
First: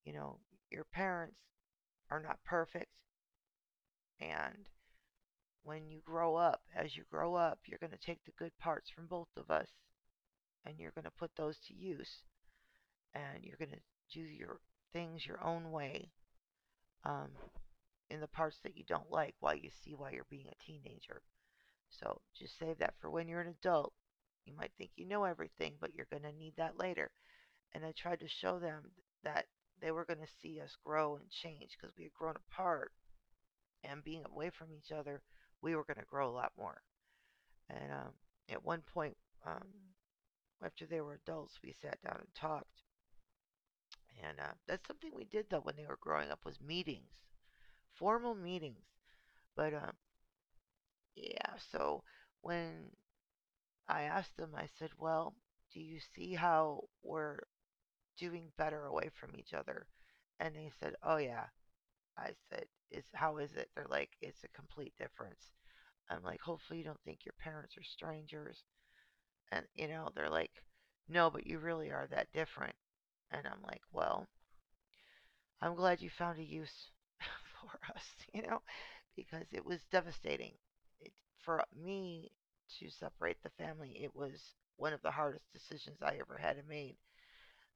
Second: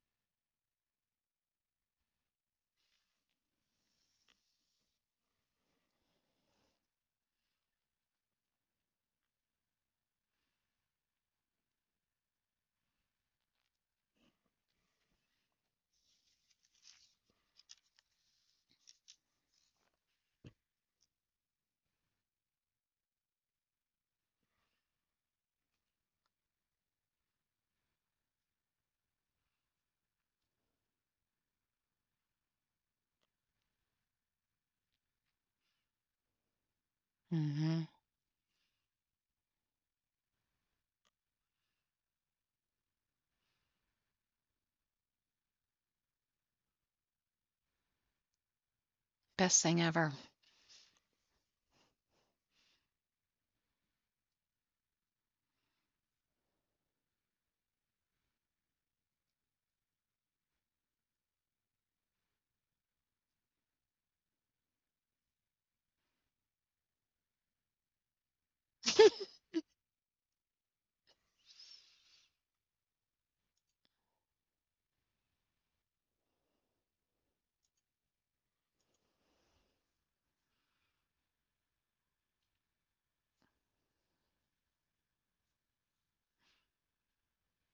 you know, your parents are not perfect. And when you grow up, as you grow up, you're going to take the good parts from both of us and you're going to put those to use. And you're going to do your things your own way, um, in the parts that you don't like while you see why you're being a teenager. So just save that for when you're an adult. You might think you know everything, but you're going to need that later. And I tried to show them that they were going to see us grow and change because we had grown apart, and being away from each other, we were going to grow a lot more. Mhm. And at one point, um, after they were adults, we sat down and talked. And that's something we did though when they were growing up was meetings, formal meetings. Best But thing ever. yeah, so when I asked them, I said, "Well, do you see how we're doing better away from each other?" And they said, "Oh yeah." I said, "Is how is it?" They're like, "It's a complete difference." I'm like, "Hopefully you don't think your parents are strangers." And you know, they're like, "No, but you really are that different." And I'm like, "Well, I'm glad you found a use for us, you know, because it was devastating. It, for me to separate the family, it was one of the hardest decisions I ever had to make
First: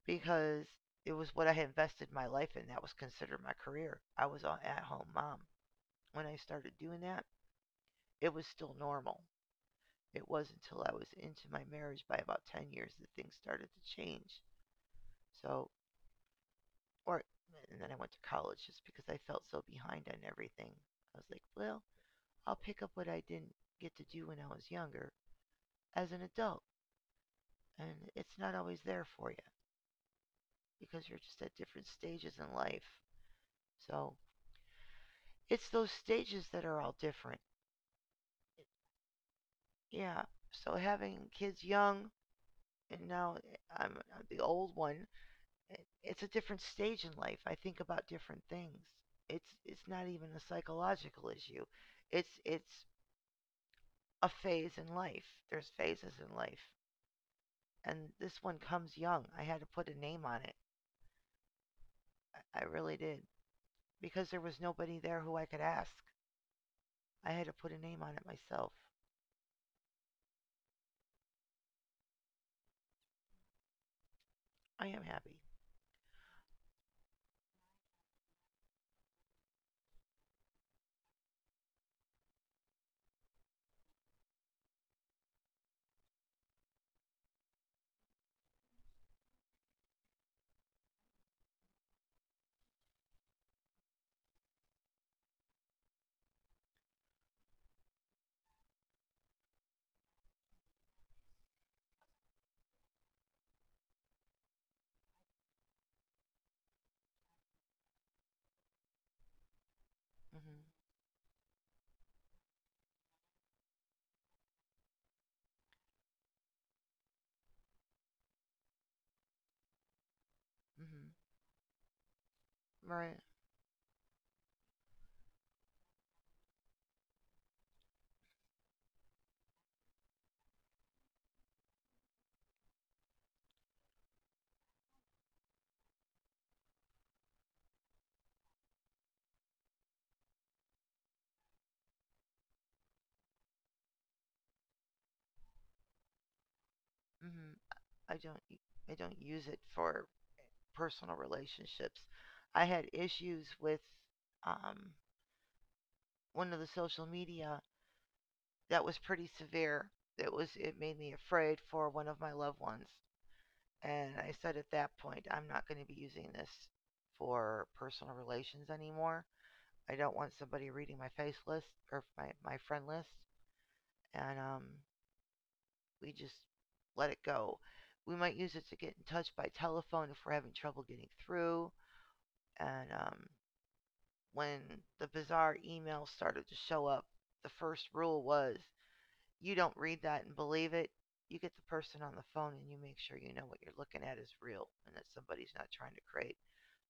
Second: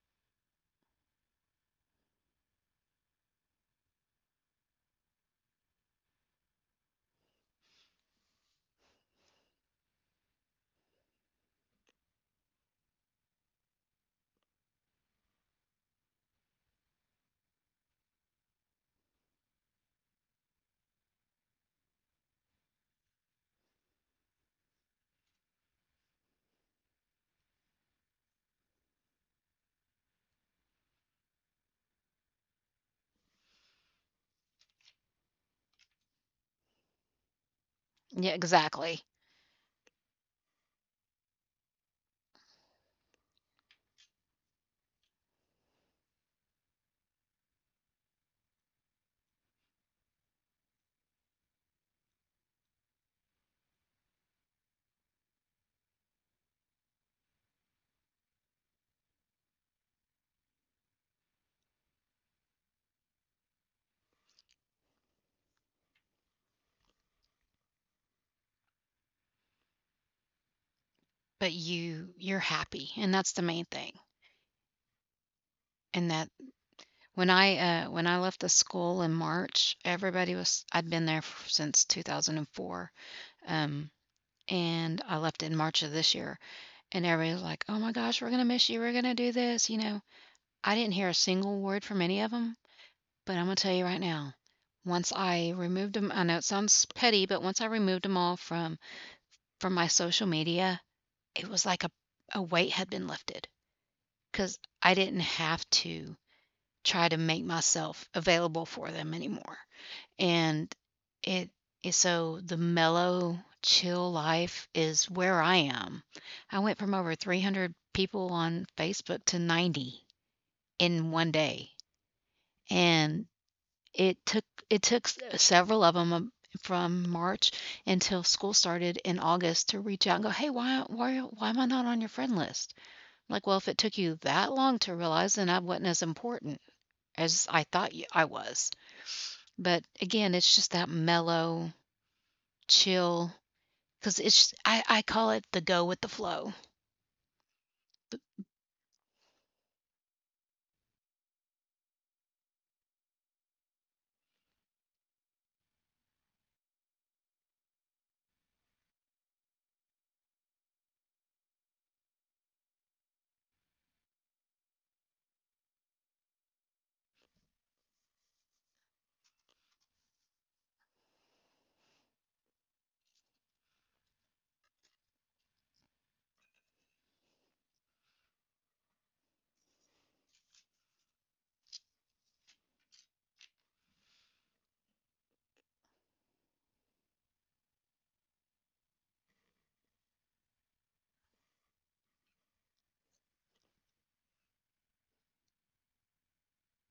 because it was what I had invested my life in. That was considered my career. I was an at home mom. When I started doing that, it was still normal. It wasn't until I was into my marriage by about 10 years that things started to change. So, or, and then I went to college just because I felt so behind on everything. I was like, well, I'll pick up what I didn't get to do when I was younger, as an adult. And it's not always there for you because you're just at different stages in life. So, it's those stages that are all different. Yeah, exactly. Yeah. So, having kids young, and now I'm the old one, it's a different stage in life. I think about different things. It's not even a psychological issue. It's a phase in life. There's phases in life, and this one comes young. I had to put a name on it. Really did because there was nobody there who I could ask. I had to put a name on it myself. But you're happy, and that's the main thing. I am happy. And that when I, When I left the school in March, everybody was I'd been there f since 2004, um, and I left in March of this year, and everybody was like, "Oh my gosh, we're gonna miss you, we're gonna do this," you know? I didn't hear a single word from any of them. But I'm gonna tell you right now. Once I removed them, I know it sounds petty, but once I removed them all from my social media, it was like a weight had been lifted because I didn't have to try to make myself available for them anymore. Mhm. And it is, so the mellow, chill life is where I am. I went from over 300 people on Facebook to 90 in Mhm. one day. Right. And it took s several of them from March until school started in August to reach out and go, "Hey, why am I not on your friend list?" I'm like, "Well, if it took you that long to realize, then I wasn't as important as I thought you I was." But again, it's just that mellow, chill, because I call it the go with the flow. Mhm. I don't I I don't use it for personal relationships. I had issues with um one of the social media that was pretty severe. It was, it made me afraid for one of my loved ones. And I said at that point, I'm not going to be using this for personal relations anymore. I don't want somebody reading my face list or my friend list. And we just let it go. We might use it to get in touch by telephone if we're having trouble getting through. And when the bizarre emails started to show up, the first rule was: you don't read that and believe it. You get the person on the phone and you make sure you know what you're looking at is real and that somebody's not trying to create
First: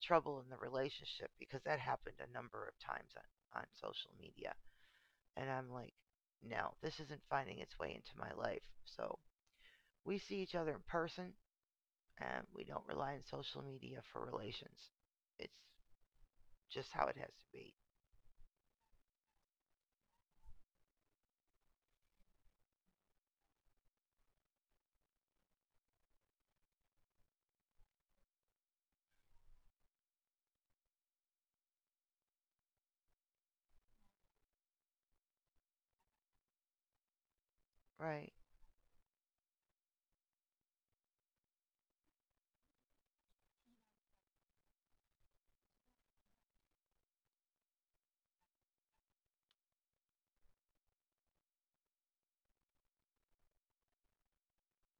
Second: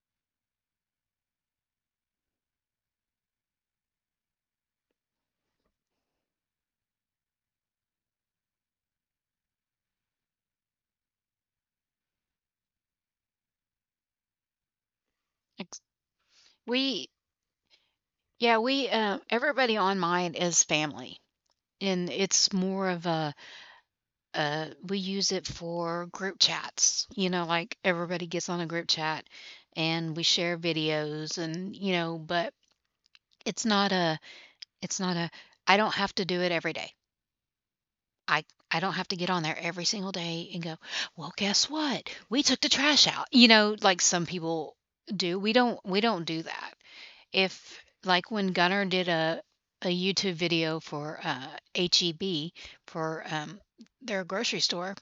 trouble in the relationship because that happened a number of times on, social media. And I'm like, no, this isn't finding its way into my life. So we see each other in person and we don't rely on social media for relations. It's Ex we just how it has to be. Yeah, everybody on mine is family, and it's more of a we use it for group chats. You know, like everybody gets on a group chat and we share videos, and but it's not a it's not a I don't have to do it every day. Right. I I don't have to get on there every single day and go, "Well, guess what? We took the trash out." You know, like some people do. We don't do that. If like when Gunner did a YouTube video for HEB for their grocery store,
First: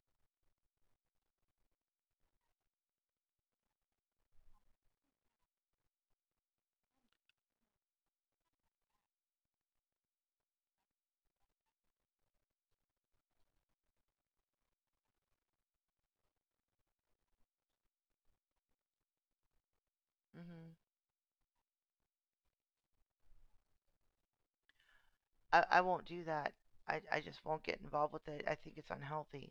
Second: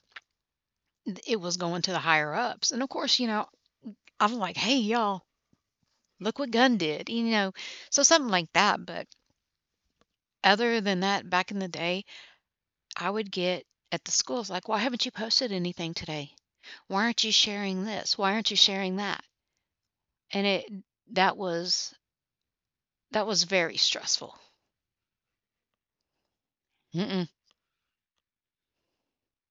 it was going to the higher ups. And of course, I'm like, hey, y'all, look what Gunn did, so something like that. But other than that, back in the day, I would get at the schools like, why haven't you posted anything today? Why aren't you sharing this? Why aren't you sharing that? And it Hmm. that was that was very stressful. I won't do that. I Mm-mm. just won't get involved with it. I think it's unhealthy.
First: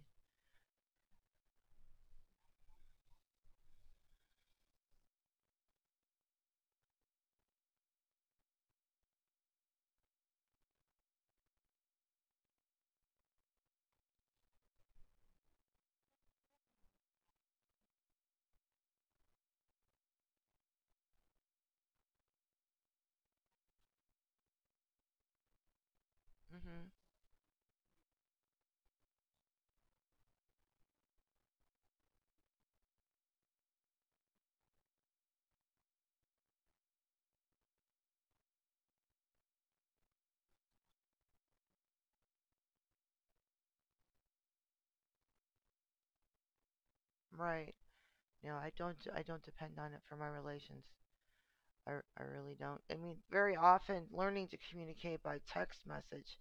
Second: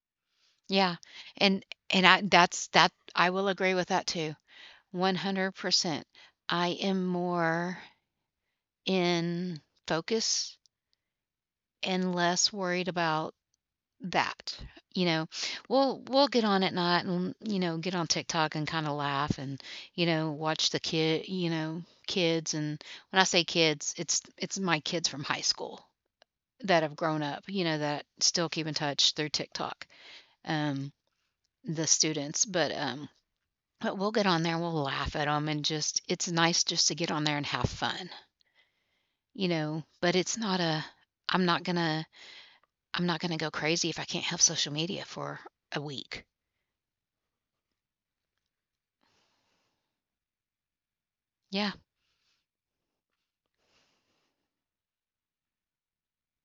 Yeah, and and I will agree with that too, 100%. I am more in focus and less worried about that. You know, we'll get on at night and get on TikTok and kind of laugh and watch the kids, and when I say kids, it's my kids from high school that Hmm. have grown up. You know that still keep in touch through TikTok. Um, the students, but but we'll get on there, we'll laugh at them, and just it's nice just to get on there and have fun. You know, but it's not a I'm not gonna I'm not gonna go crazy if I can't have social media for a week. Right. You know, I don't depend on it for my relations. Yeah. I Really don't. I mean, very often learning to communicate by text message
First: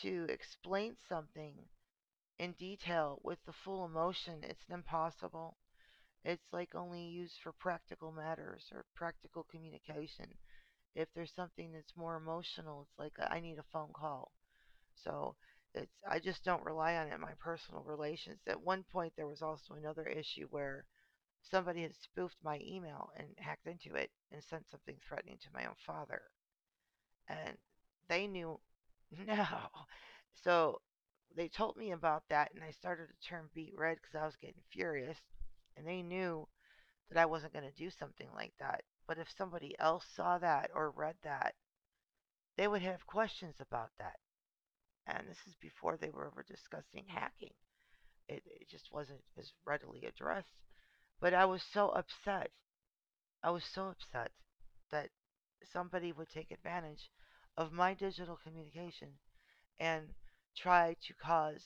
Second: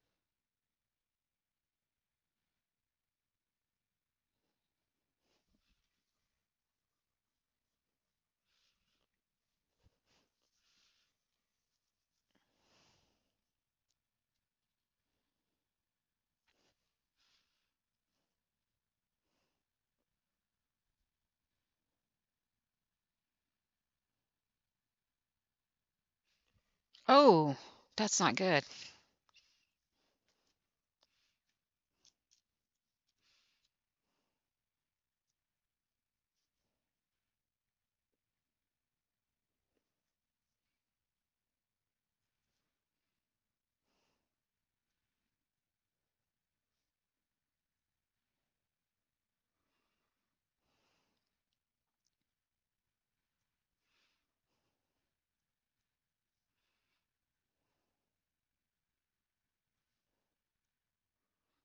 to explain something in detail with the full emotion, it's impossible. It's like only used for practical matters or practical communication. If there's something that's more emotional, it's like I need a phone call. So it's, I just don't rely on it in my personal relations. At one point there was also another issue where somebody had spoofed my email and hacked into it and sent something threatening to my own father. Oh, And that's they not knew good. no. So they told me about that, and I started to turn beet red because I was getting furious. And they knew that I wasn't going to do something like that. But if somebody else saw that or read that, they would have questions about that. And this is before they were ever discussing hacking. It just wasn't as readily addressed. But I was so upset, I was so upset that somebody would take advantage of my digital communication and try to cause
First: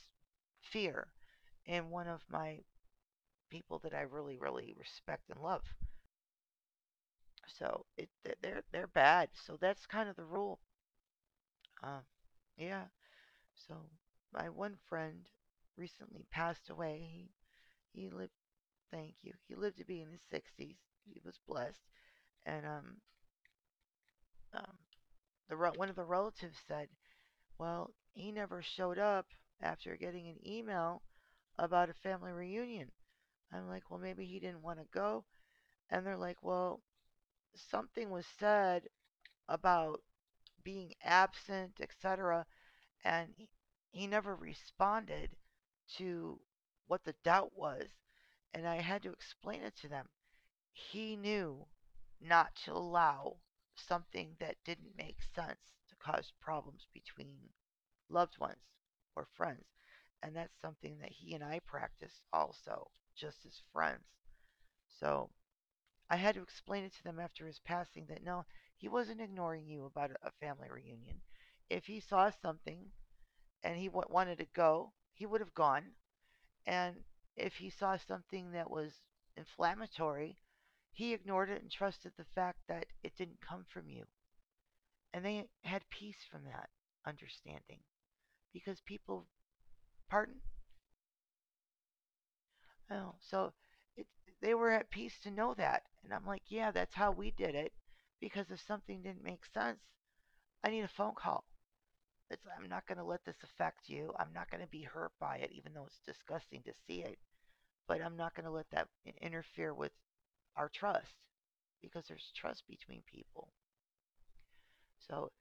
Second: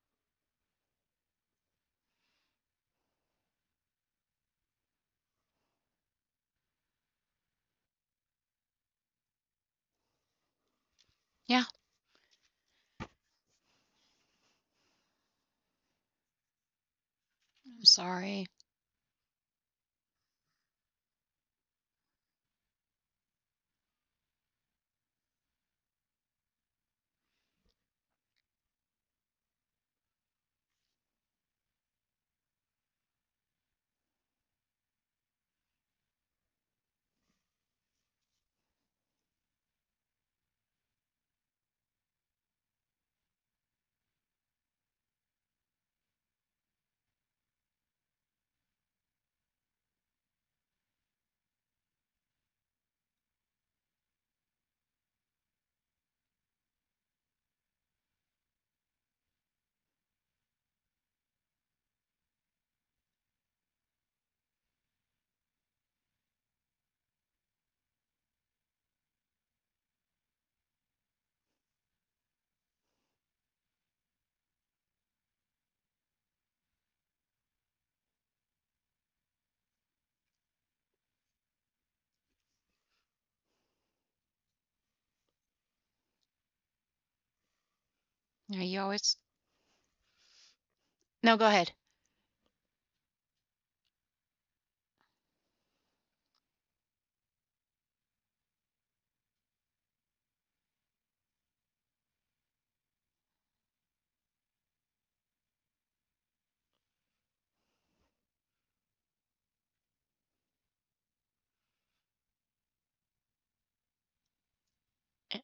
fear in one of my people that I really, really respect and love. So it, they're bad. So that's kind of the rule. Yeah. Um, yeah. So my one friend recently passed away. I'm He lived. sorry. Thank you. He lived to be in his sixties. He was blessed. And um the one of the relatives said, well, he never showed up after getting an email about a family reunion. I'm like, well, maybe he didn't want to go. And they're like, well, something was said about being absent, etc. And he never responded to what the doubt was. And I had to explain it to them. He knew not to allow something that didn't make sense to cause problems between loved ones, or friends. And that's something that he and I practice also, just as friends. So I had to explain it to them after his passing that no, he wasn't ignoring you about a family reunion. If he saw something and he wanted to go, he would have gone. And if he saw something that was inflammatory, he ignored it and trusted the fact that it didn't come from you. And they had peace from that understanding Yeah, you because always people, pardon? no, go ahead. Oh, so it, they were at peace to know that. And I'm like, yeah, that's how we did it. Because if something didn't make sense, I need a phone call. It's, I'm not going to let this affect you. I'm not going to be hurt by it, even though it's disgusting to see it. But I'm not going to let that interfere with our trust because there's trust between people. So Eh,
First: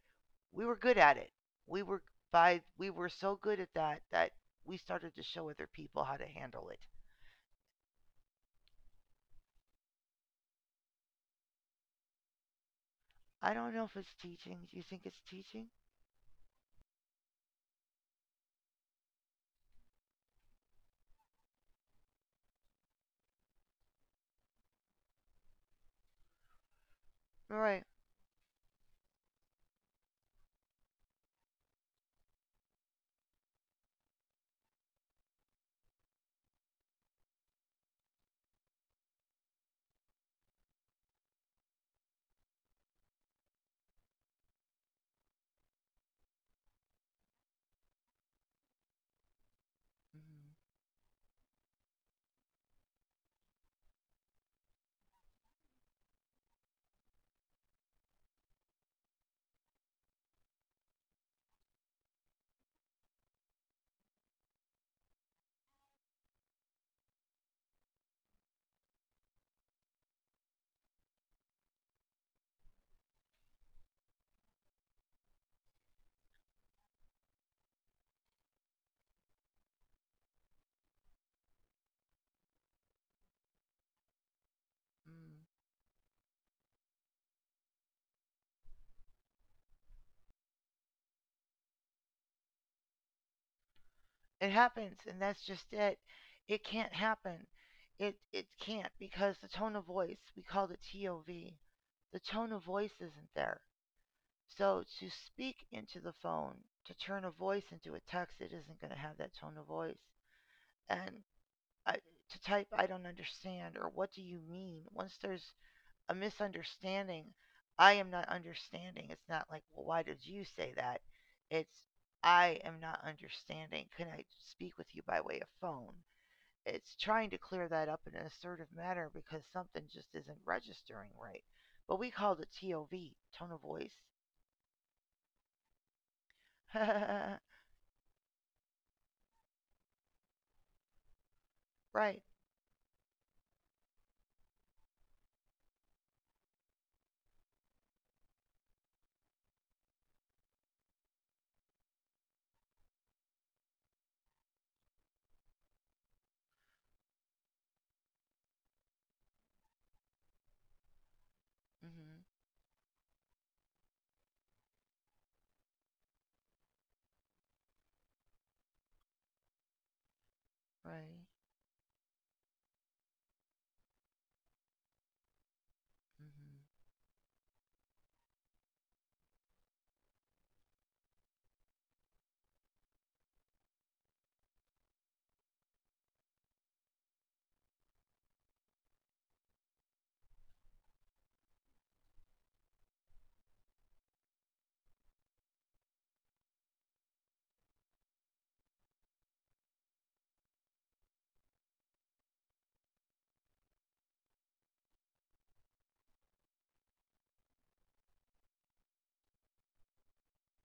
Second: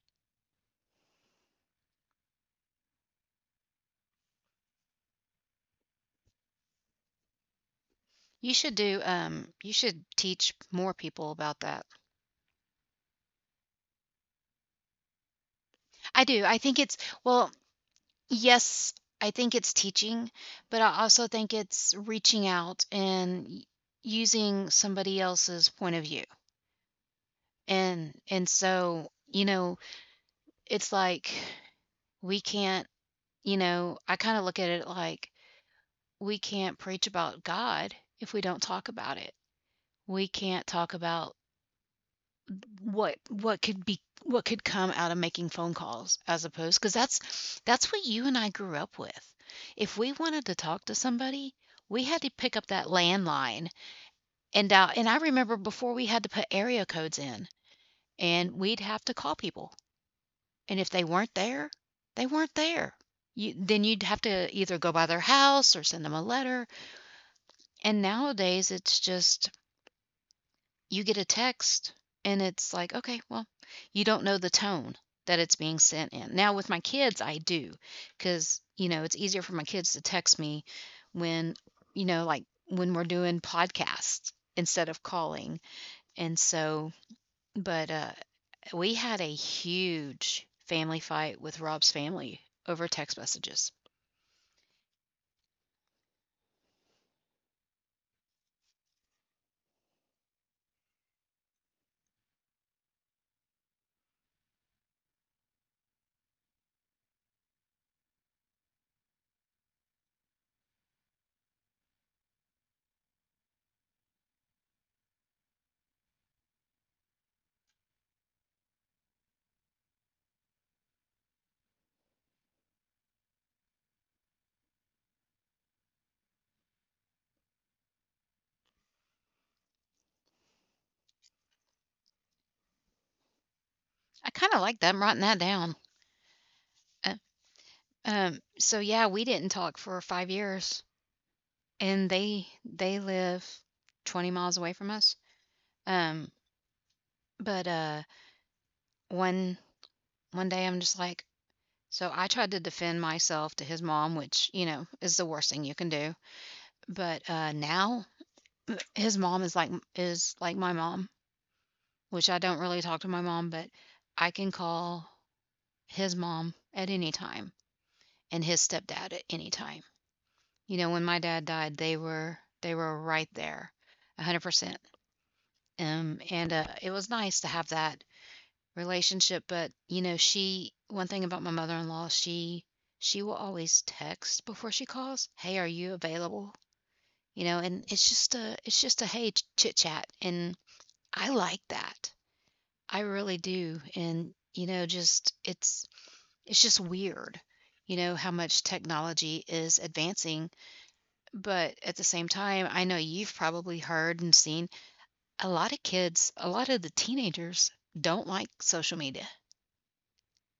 we were good at it. We were we were so good at that that we started to show other people how to handle it. You should teach more people about that. I don't know if it's teaching. Do you think it's teaching? I do. I think it's, well, yes, I think it's teaching, but I also think it's reaching out and using somebody else's point of view. All right. And so, it's like we can't, I kind of look at it like we can't preach about God if we don't talk about it. We can't talk about what could come out of making phone calls as opposed because that's what you and I grew up with. If we wanted Mhm. to talk to somebody, we had to pick up that landline and dial, and I remember before we had to put area codes in and we'd have to call people. And if they weren't there, they weren't there. Then you'd have to either go by their house or send them a letter. And nowadays, it's just you get a text and it's like, okay, well, you don't know the tone that it's being sent in. Now with my kids, I do because, it's easier for my kids to text me when, we're doing podcasts instead of Mm. calling. And so, but we had a huge family fight with Rob's family over text messages. It happens, and that's just it. It can't happen. It can't because the tone of voice, we called it TOV. The tone of voice isn't there. So to speak into the phone, to turn a voice into a text, it isn't going to have that tone of voice. And I, to type, I don't understand, or what do you mean? Once there's a misunderstanding. I am not understanding. It's not like, well, why did you say that? It's, I am not understanding. Can I speak with you by way of phone? It's trying to clear that up in an assertive manner because something just isn't registering right. But we called it TOV, tone of voice. I kind of like that. I'm writing that down. Uh, Right. So yeah, we didn't talk for 5 years and they live 20 miles away from us. Um, but one one day I'm just like, so I tried to defend myself to his mom, which you know is the worst thing you can do. But Now his mom is like my mom, Hmm. which I don't really talk to my mom, but I can call his mom at any time and his stepdad at any time. You know, when my Right. dad died, they were right there, 100%. And Hmm. It was nice to have that relationship, but she one thing about my mother-in-law, she will always text before she calls, "Hey, are you available?" And it's just a hey chit chat, and I like that. I really do, and just it's just weird, how much technology is advancing, but at the same time, I know you've probably heard and seen a lot of kids, a lot of the teenagers don't like social media.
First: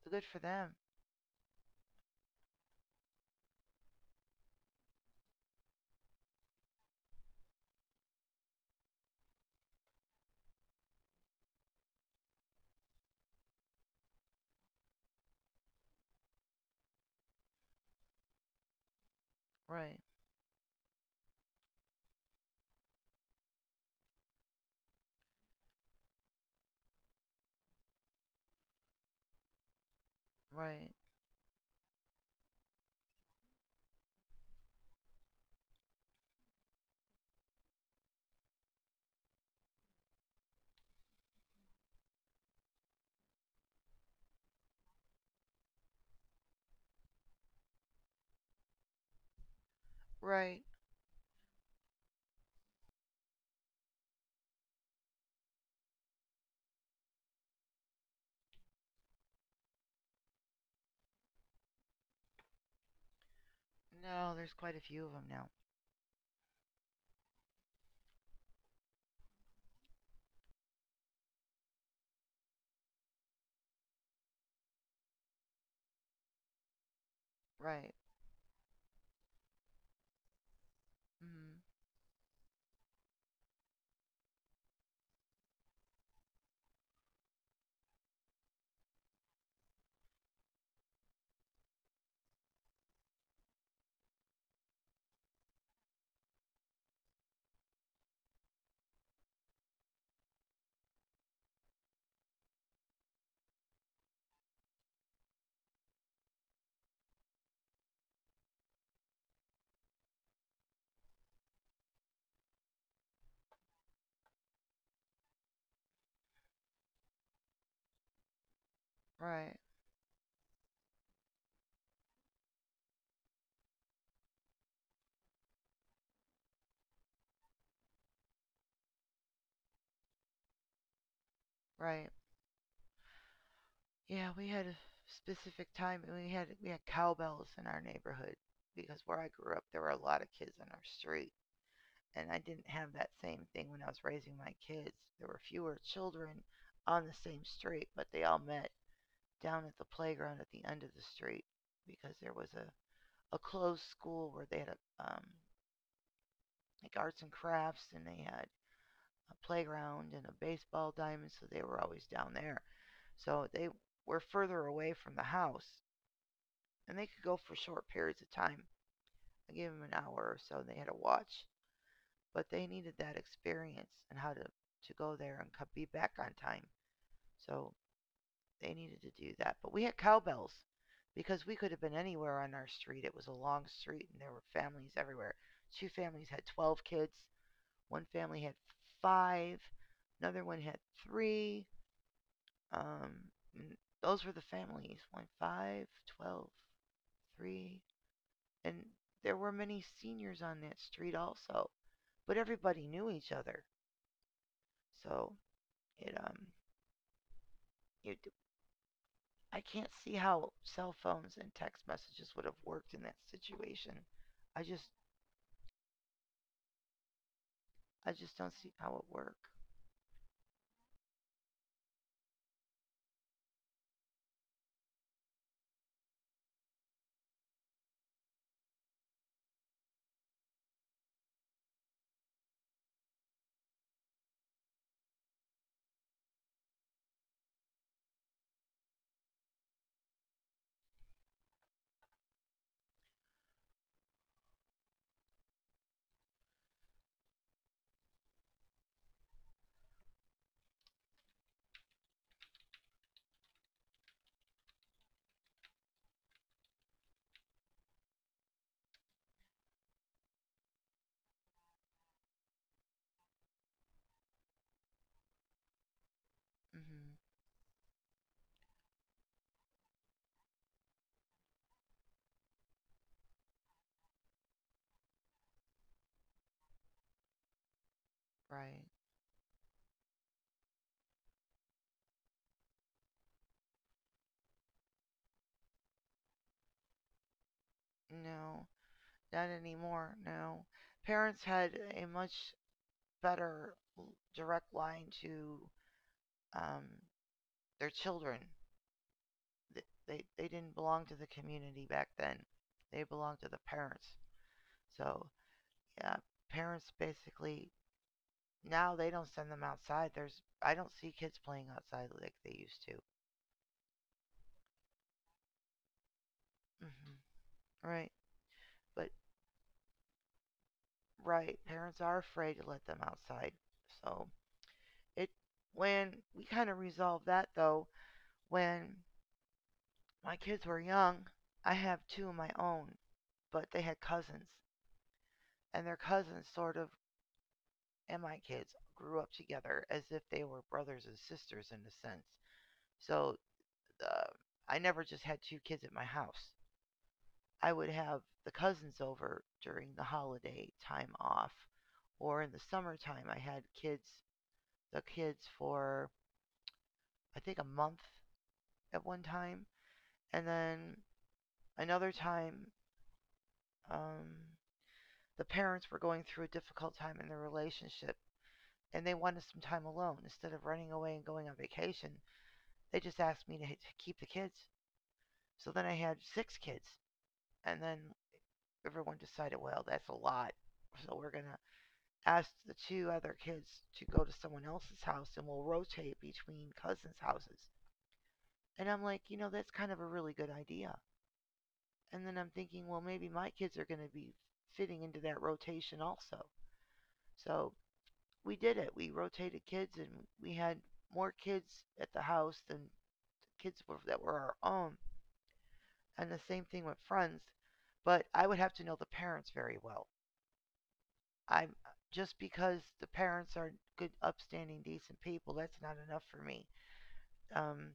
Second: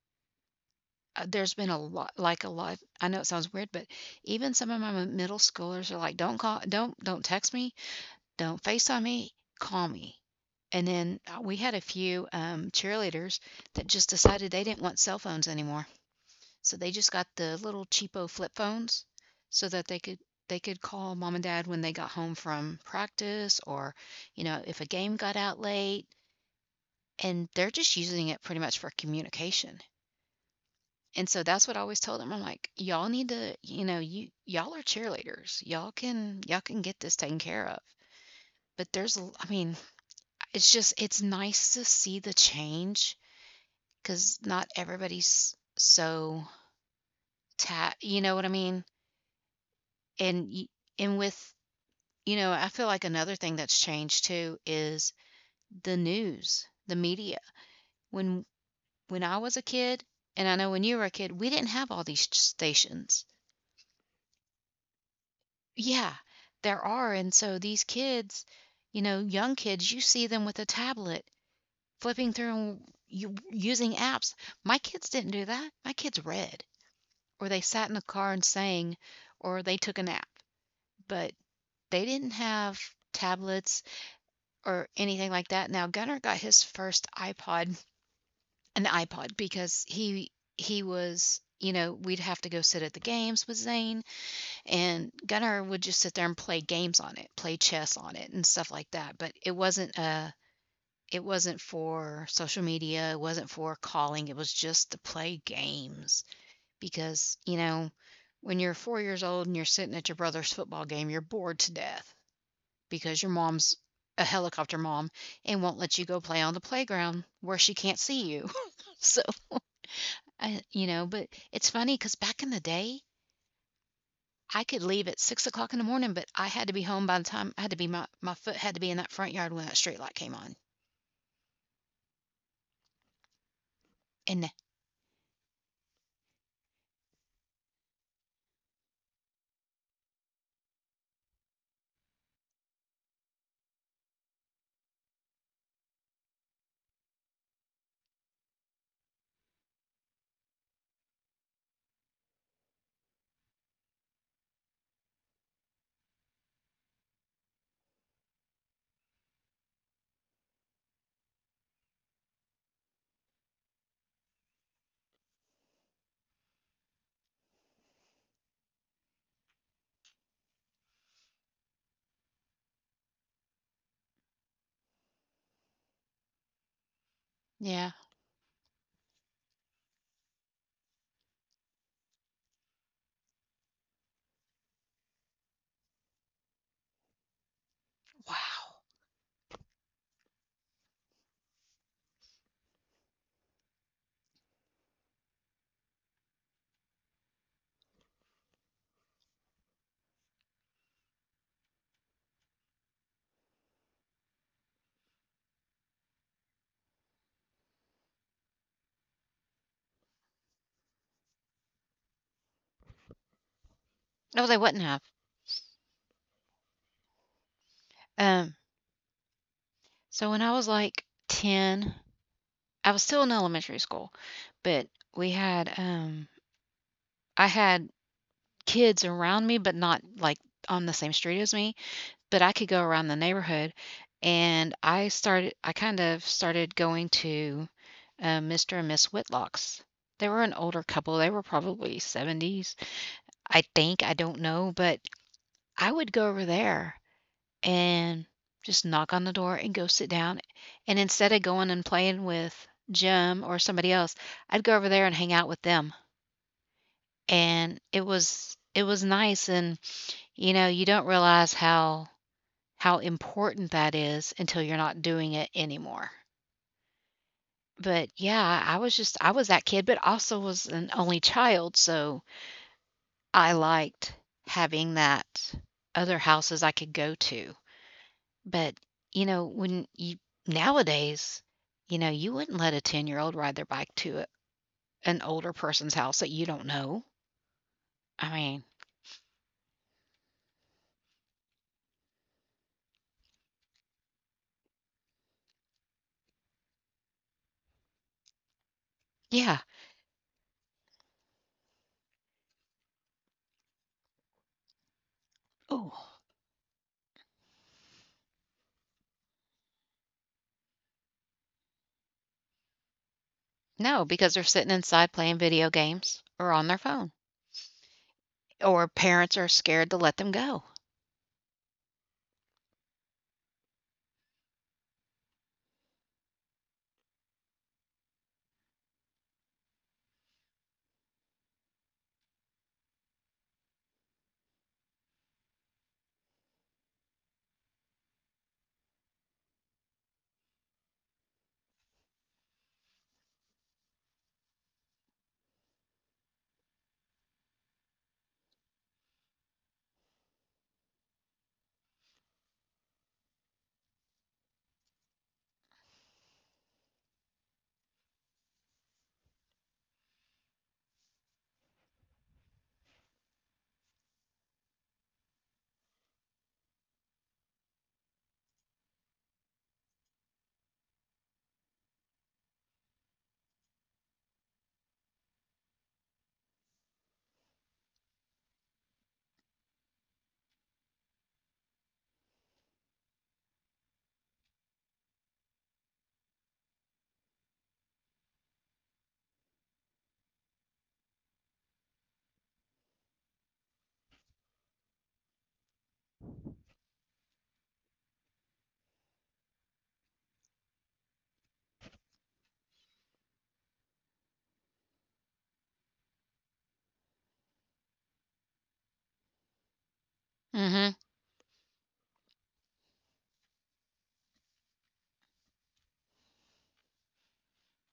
So good for them. There's been a lot, like a lot, I know it sounds weird, but even some of my middle schoolers are like, "Don't text me, don't FaceTime me, call me." And then, we had a few, cheerleaders that just decided they didn't want cell phones anymore, so they just got the little cheapo flip phones so that Right. they could call mom and dad when they got home from practice, or, you know, if a game got out late, and they're just using it pretty much for communication. Right. And so that's what I always told them. I'm like, y'all need to, you know, you y'all are cheerleaders. Y'all can get this taken care of. But there's I mean, it's nice to see the change cuz not everybody's so ta you know what I mean? And Right. y- and with, I feel like another thing that's changed too is the news, the media. When when I was a kid, and I know when you were a kid, we didn't have all these stations. No, there's quite a few of them now. Yeah, there are. And so these kids, young kids, you see them with a tablet flipping through and using apps. My kids didn't do that. My kids read, or they sat Right. in the car and sang, or they took a nap, but Hmm. they didn't have tablets or anything like that. Now, Gunnar got his first iPod, an iPod, because he was, we'd have to go sit at the games with Zane. And Gunnar would just sit there and play games on it, play chess on it and stuff like that, but it wasn't for social media, it wasn't for calling, it was just to play games because, when you're 4 years old and you're sitting at your brother's football game, you're bored to death because your mom's a helicopter mom and won't let you go play on the playground where she can't see you. So, Right. But it's funny because back in the day, I could leave at 6 o'clock in the morning, but I had to be home by the time I had to be my foot had to be in that front yard when that street light came on. Right. Yeah, we And had a specific time, we had cowbells in our neighborhood because where I grew up there were a lot of kids on our street, and I didn't have that same thing when I was raising my kids. There were fewer children on the same street, but they all met down at the playground at the end of the street because there was a closed school where they had a, like arts and crafts, and they had a playground and a baseball diamond, so they were always down there. So they were further away from the house, and they could go for short periods of time. I gave them an hour or so, and they had a watch. But they needed that experience and how to go there and be back on time. So yeah, they needed to do that. But we had cowbells because we could have been anywhere on our street. It was a long street, and there were families everywhere. Two families had 12 kids, one family had wow. five, another one had three. Um, those were the families: one, five, 12, three. And there were many seniors on that street also, but everybody knew each other. So it um it I can't see how cell phones and text messages would have worked in that situation. No, they I wouldn't just have. I just don't Um, see how it would work. so when I was like 10, I was still in elementary school, but we had I had kids around me, but not like on the same street as me, but I could go around the neighborhood, and I started. I kind of started going to Mr. and Miss Whitlock's. They were an older couple. They were probably 70s, I think. I don't know, but I would go over there and just knock on the door and go sit down. And instead of going and playing with Jim or somebody else, I'd go over there and hang out with them. And it was nice and you don't realize how important that is until you're not doing it anymore. Hmm. But yeah, I was that kid, but also was an only child, so I liked having that other houses I could go to. But, Right. When you nowadays, you know, you wouldn't let a 10-year-old ride their bike to an older person's house that you don't know. I mean, No, not anymore. No. Parents had a much better direct line to um, their children. yeah. They didn't belong to the community back then. They belonged to the parents. So yeah, Oh, parents basically now they don't send them outside. There's I don't see kids playing outside like they used to. no, because they're sitting inside playing video games or on their phone, Hmm. Right, or but parents are scared to let them go. right, parents are afraid to let them outside. So it when we kind of resolved that though, when my kids were young, I have two of my own, but they had cousins, and their cousins sort of and my kids grew up together as if they were brothers and sisters in a sense. So uh, I never just had two kids at my house. I would have the cousins over during the holiday time off, or in the summertime. I had kids, the kids for I think a month at one time, and then another time, um, the parents were going through a difficult time in their relationship, and they wanted some time alone instead of running away and going on vacation. They just asked me to, hey, to keep the kids. So then I had six kids, and then everyone decided, well, that's a lot. So we're going to ask the two other kids to go to someone else's house, and we'll rotate between cousins' houses. And I'm like, you know, that's kind of a really good idea. And then I'm thinking, well, maybe my kids are going to be fitting into that rotation also. So we did it. We rotated kids, and we had more kids at the house than kids were, that were our own. And the same thing with friends. But I would have to know the parents very well. Hmm. I'm Just because the parents are good, upstanding, decent people, that's not enough for me. Um,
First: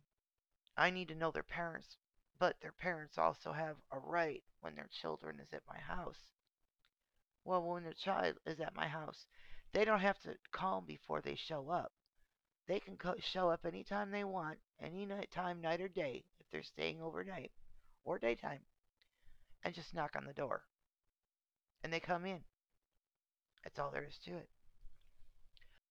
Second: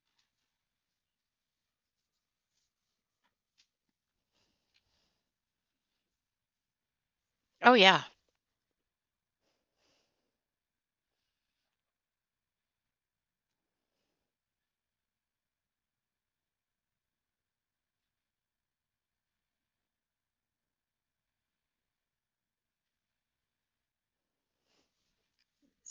I need to know their parents, but their parents also have a right when their children is at my house. Well, Oh when their yeah. child is at my house, they don't have to call before they show up. They can show up anytime they want, any night time, night or day, if they're staying overnight or daytime, and just knock on the door, and they come in. That's all there is to it.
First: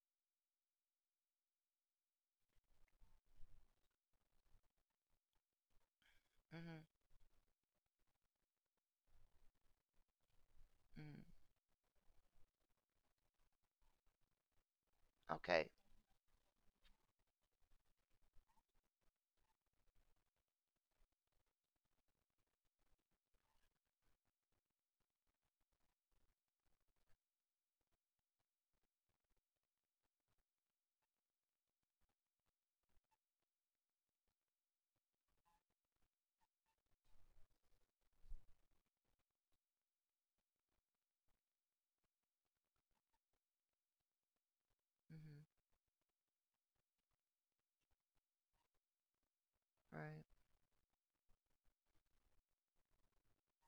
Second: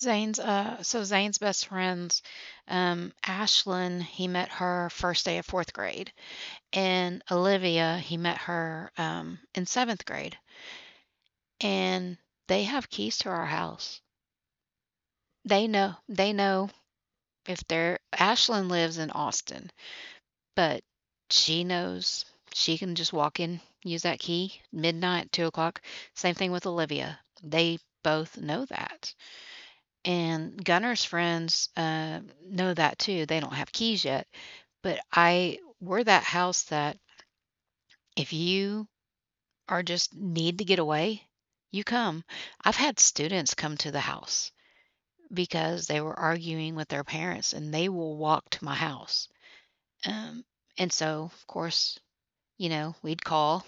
Zane's so Zane's best friends, Ashlyn, he met her first day of fourth grade. Mhm. And Olivia, he met her in seventh grade. Mm. And they have keys to our house. They Okay. know they know if they're Ashlyn lives in Austin, but she knows she can just walk in, use that key, midnight, 2 o'clock. Same thing with Olivia. They both know that. And Gunner's friends know that too. They don't have keys yet, but I we're that house that if you are just need to get away, you come. I've had students come to the house Mhm. because they were arguing with their parents, and they will walk to my house. Right. Um, and so, of course, we'd call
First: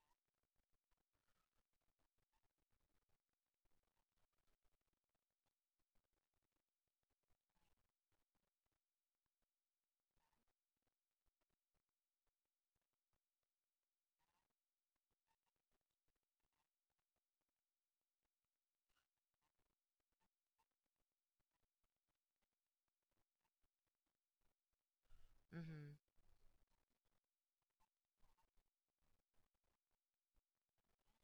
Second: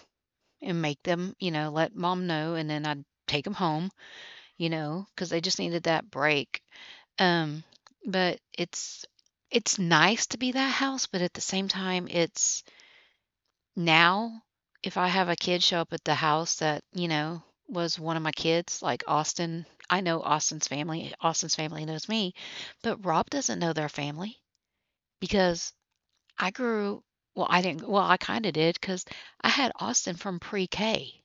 and make them, you know, let mom know, and then I'd take them home, you know, because they just needed that break. Um, but it's nice to be that house, but at the same time, it's now if I have a kid show up at the house that, you know, was one of my kids, like Austin, I know Austin's family knows me, but Rob doesn't know their family because Mhm. I grew I didn't I kind of did because I had Austin from pre-K.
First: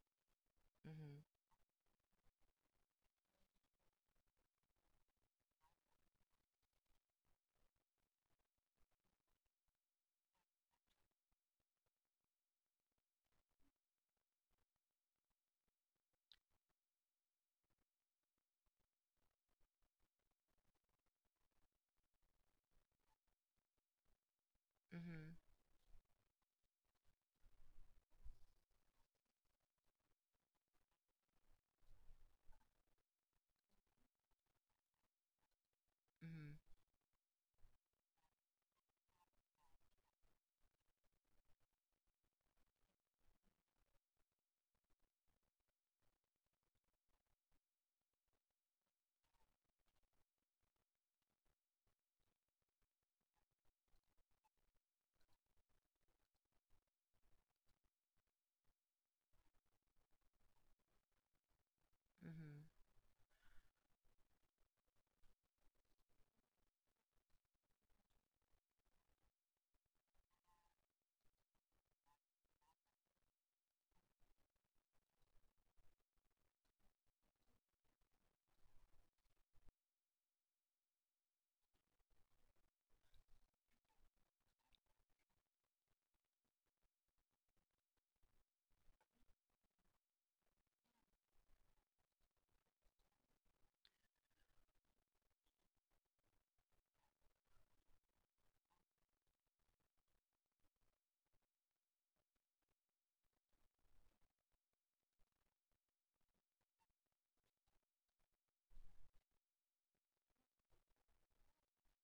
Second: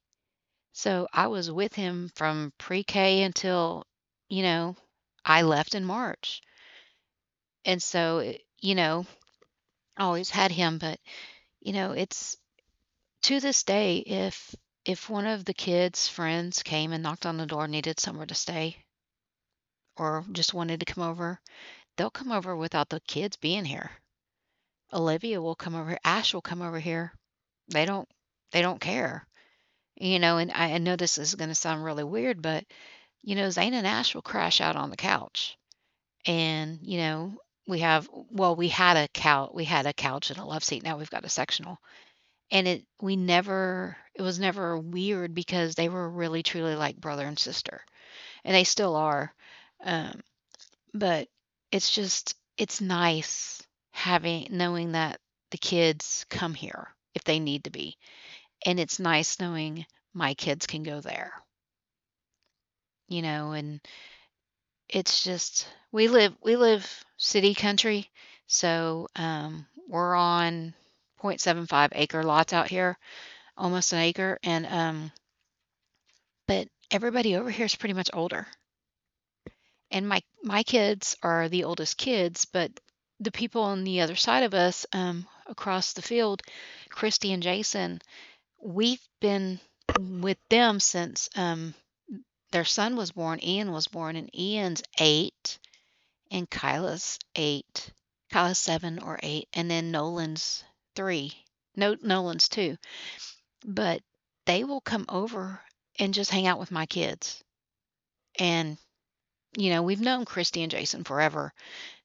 So Mhm. I was with him from pre-K until, you know, I left in March. And so, it you know, I always had him, but, you know, it's to this day, if one of the kids' friends came and knocked on the door, needed somewhere to stay, or just wanted to come over, they'll come over without the kids being here. Mhm. Olivia will come over here, Ash will come over here. They don't they don't care, you know, and I know this is gonna sound really weird, but, you know, Zane and Ash will crash out on the couch. Mhm. And, you know, we had a couch, we had a couch and a love seat, now we've got a sectional. And it was never weird because they were really truly like brother and sister, and they still are. Um, but it's just it's nice having knowing that the kids come here if they need to be, and it's nice knowing my kids can go there, Mhm. you know, and it's just we live city country, so, we're on 0.75 acre lots out here, almost an acre, and, but everybody over here is pretty much older. And my kids are the oldest kids, but the people on the other side of us, across the field, Christy and Jason, we've been with them since their son was born, Ian was born, and Ian's eight, and Kyla's eight, Kyla's seven or eight, and then Nolan's three, no, Nolan's two. But they will come over and just hang out with my kids. And you know, we've known Christy and Jason forever,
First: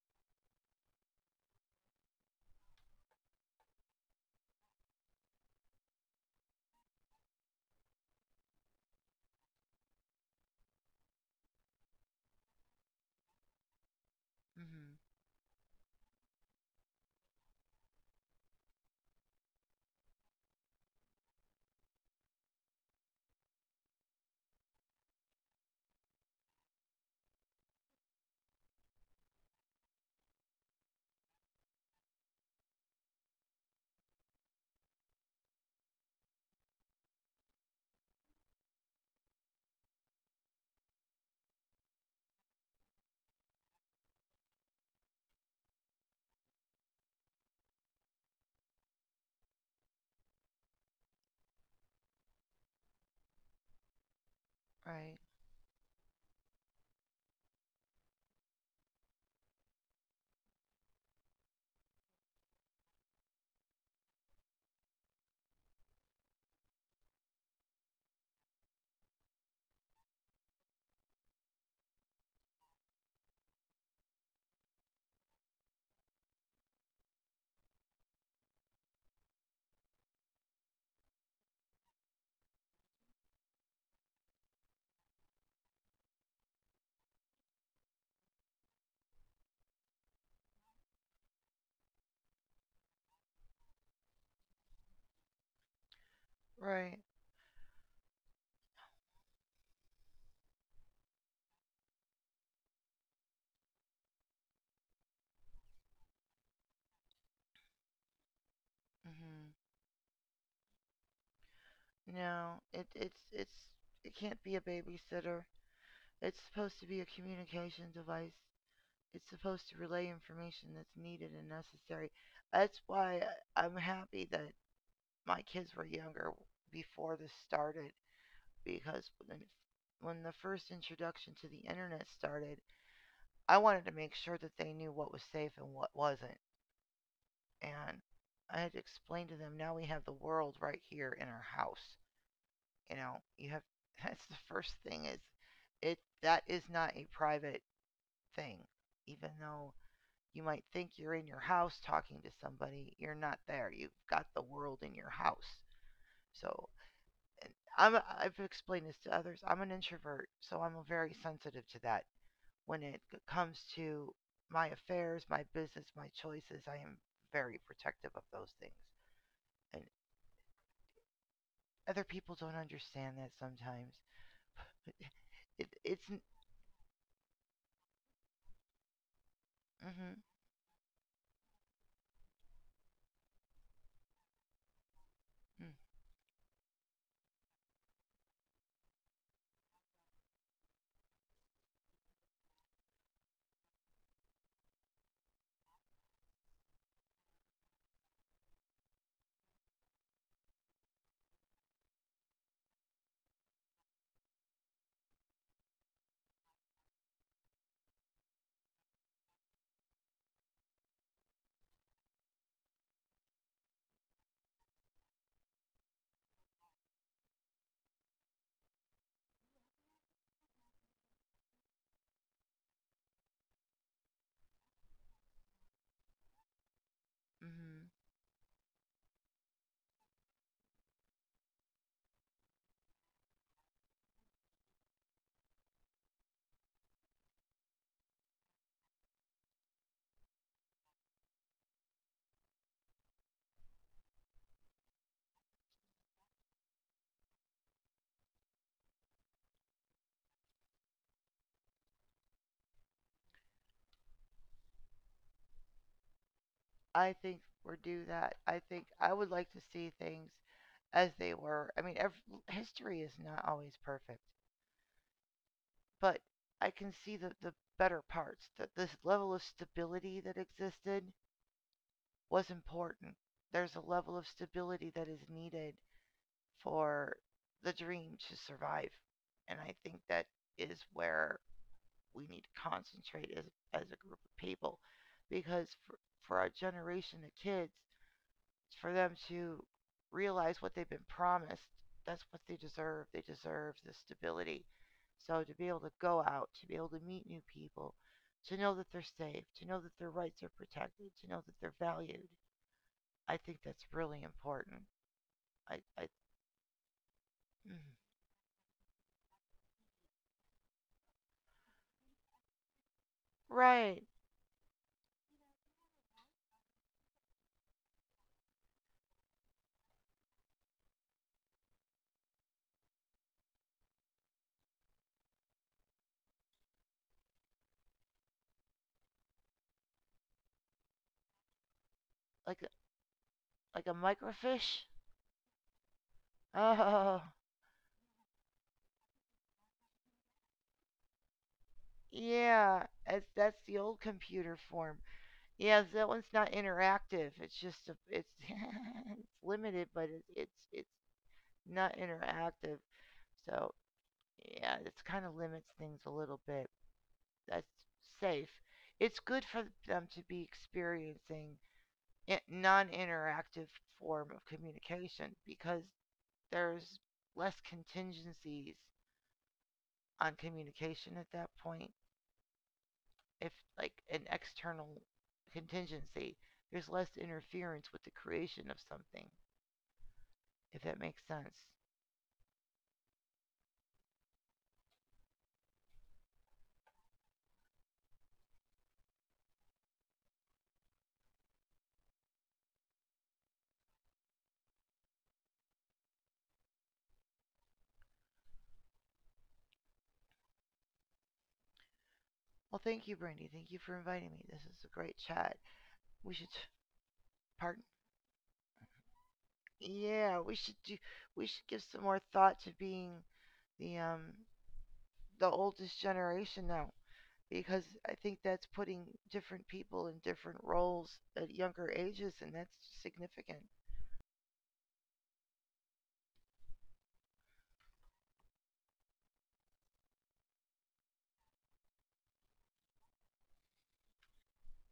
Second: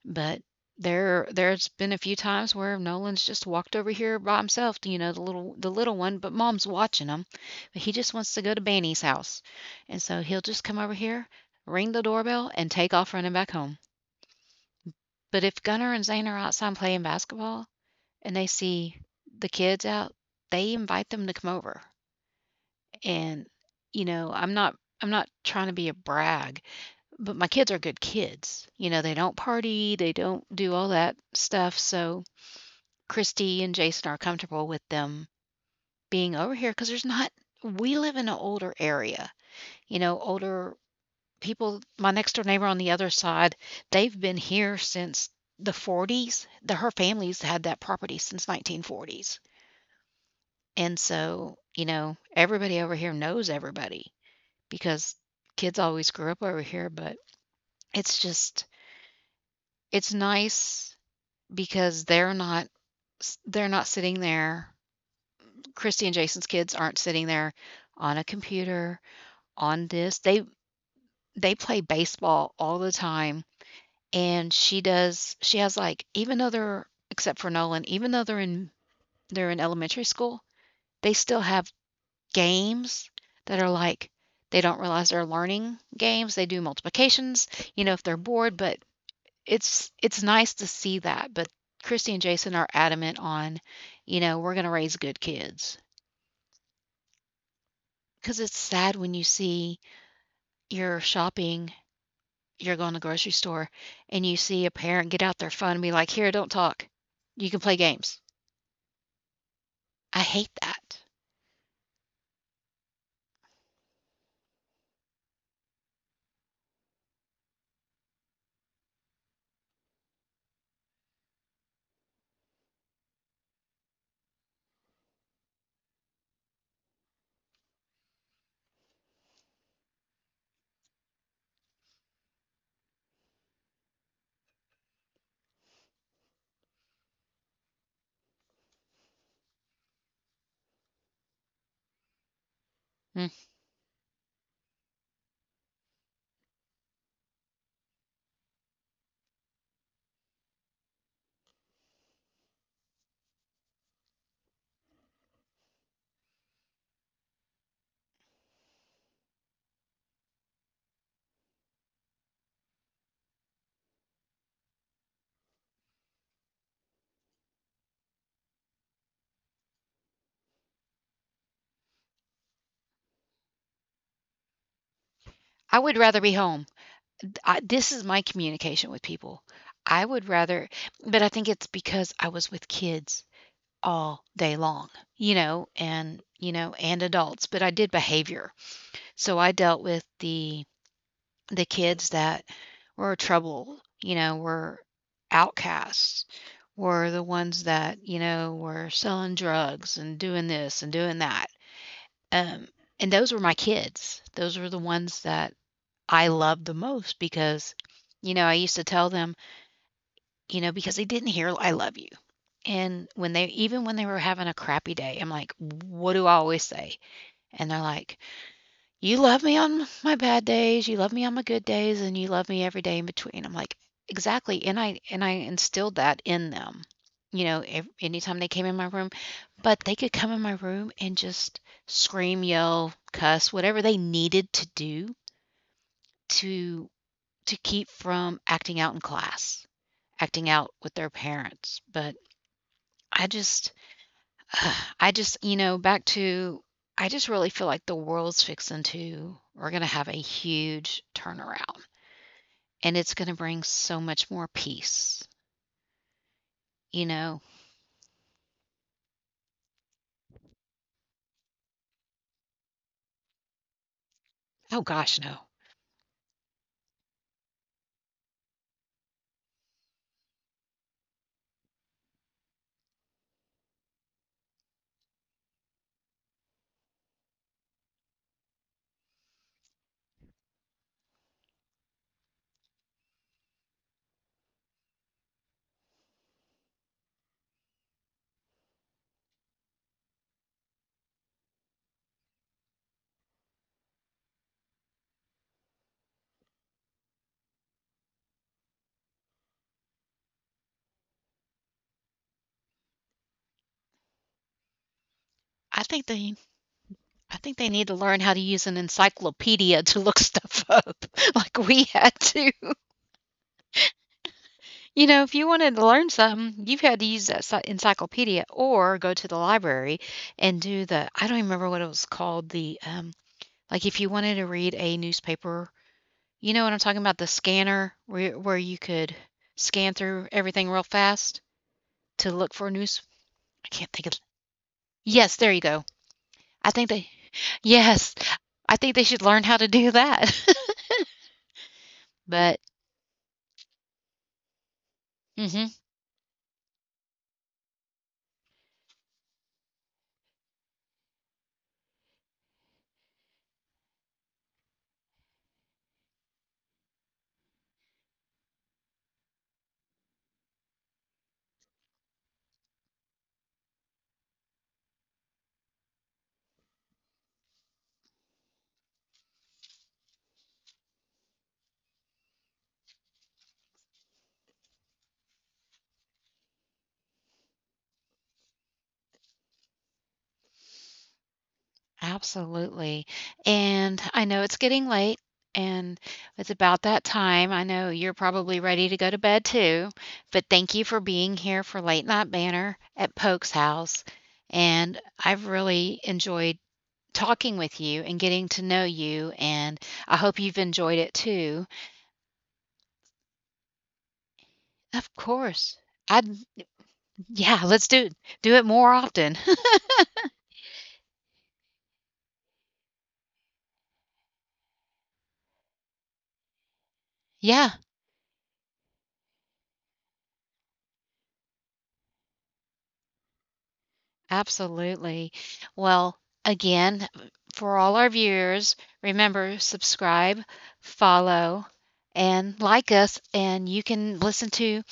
but there's been a few times where Nolan's just walked over here by himself, you know, the little one, but mom's watching him. But he just wants to go to Banny's house. And so he'll just come over here, ring the doorbell, and take off running back home. Mhm. But if Gunnar and Zane are outside playing basketball and they see the kids out, they invite them to come over. And, you know, I'm not trying to be a brag, but my kids are good kids. You know, they don't party, they don't do all that stuff. So Christy and Jason are comfortable with them being over here because there's not, we live in an older area, you know, older people. My next door neighbor on the other side, they've been here since the 40s. The, her family's had that property since 1940s. And so, you know, everybody over here knows everybody because Right. kids always grew up over here, but it's just, it's nice because they're not sitting there. Christy and Jason's kids aren't sitting there on a computer, on this. They play baseball all the time and she has like even though they're except for Nolan, even though they're in elementary school, they still have games that are like they don't realize they're learning games. They do multiplications, you know, if they're bored, but it's nice to see that, but Christy and Jason are adamant on, you know, "We're gonna raise good kids." Right. Cause it's sad when you see you're shopping, you're going to the grocery store, and you see a parent get out their phone and be like, "Here, don't talk. You can play games." Mhm. I hate that. No, it's it can't be a babysitter. It's supposed to be a communication device. It's supposed to relay information that's needed and necessary. That's why I'm happy that my kids were younger before this started because when the first introduction to the internet started, I wanted to make sure that they knew what was safe and what wasn't. And I had to explain to them now we have the world right here in our house. You know, Mm. you have that's the first thing is it that is not a private thing. Even though you might think you're in your house talking to somebody, you're not there. You've got the world in your house. So and I've explained this to others. I'm an introvert, so I'm very sensitive to that. When it comes to my affairs, my business, my choices, I am very protective of those things. And other people don't understand that sometimes. It, I would it's rather be home. I this is my communication with people. I mm-hmm, would rather but I think it's because I was with kids all day long, mm, you know, and adults, but I did behavior. So I dealt with the kids that were trouble, you know, were outcasts, were the ones that, you know, were selling drugs and doing this and doing that. Um, and those were my kids. Those were the ones that I loved the most because, you know, I used to tell them, you know, because they didn't hear I love you. And when they, even when they were having a crappy day, I'm like, what do I always say? And they're like, you love me on my bad days, you love me on my good days, and you love me every day in between. I'm like, exactly. And I instilled that in them. You know, mm-hmm. ev- anytime they came in my room, but they could come in my room and just scream, yell, cuss, whatever they needed to do to to keep from acting out in class, acting out with their parents. But I just ugh, I just you know, back to I just really feel like the world's fixing to we're gonna have a huge turnaround, and it's gonna bring so much more peace, you I think know? we're due that. I think I would like to see things as they were. I mean, history is not always perfect, Oh gosh, no. but I can see the better parts. That this level of stability that existed was important. There's a level of stability that is needed for the dream to survive, and I think that is where we need to concentrate as a group of people because for our generation of kids, for them to realize what they've been promised, that's what they deserve. They deserve the stability. So to be able to go out, to be able to meet new people, to know that they're safe, to know that their rights are protected, to know that they're valued, I think that's really important. I, I think I, they I think they need mm. to learn how to use an encyclopedia to look stuff up, like we had to. Right, You know, if you wanted to learn something, you've had to use that sci encyclopedia or go to the library and do the I don't even remember what it was called, the, like, if you wanted to read a newspaper you know what I'm talking about? The scanner where you could scan through everything real fast to look like for news? I like can't a think of microfiche. yes, there you go. I think they Oh, Yes. I think they should learn how to do that. But yeah, that's the old computer form. mhm, Yeah, that one's not interactive. It's just a, it's it's limited, but it's not interactive. So yeah, it's kind of limits things a little bit. That's safe. It's good for them to be experiencing non-interactive form of communication because there's less contingencies on communication at that point. If like an external contingency, there's less interference with the creation of something, if that makes sense. absolutely. And I know it's getting late, and it's about that time. I know you're probably ready to go to bed too, but thank you for being here for Late Night Banter at Poke's house, and I've really enjoyed talking with you and getting to know you, and I hope you've enjoyed it too. Well, thank you, Brandy. Thank you for inviting me. This is a Of great chat. course. I'd We should, yeah, pardon. let's do do it more often. Yeah, we should do. We should give some more thought to being the the oldest generation now Yeah, because I think that's putting different people in different roles at younger ages, and that's significant. absolutely. Well, again, for all our viewers, remember subscribe, follow, and like us, and you can listen to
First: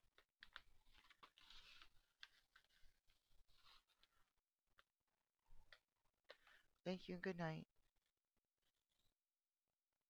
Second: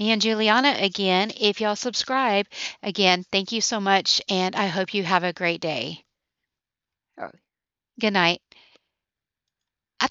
me and Juliana again if y'all subscribe. Again, thank you so much, and I hope you have a great day. Thank you and good Or night. good night. I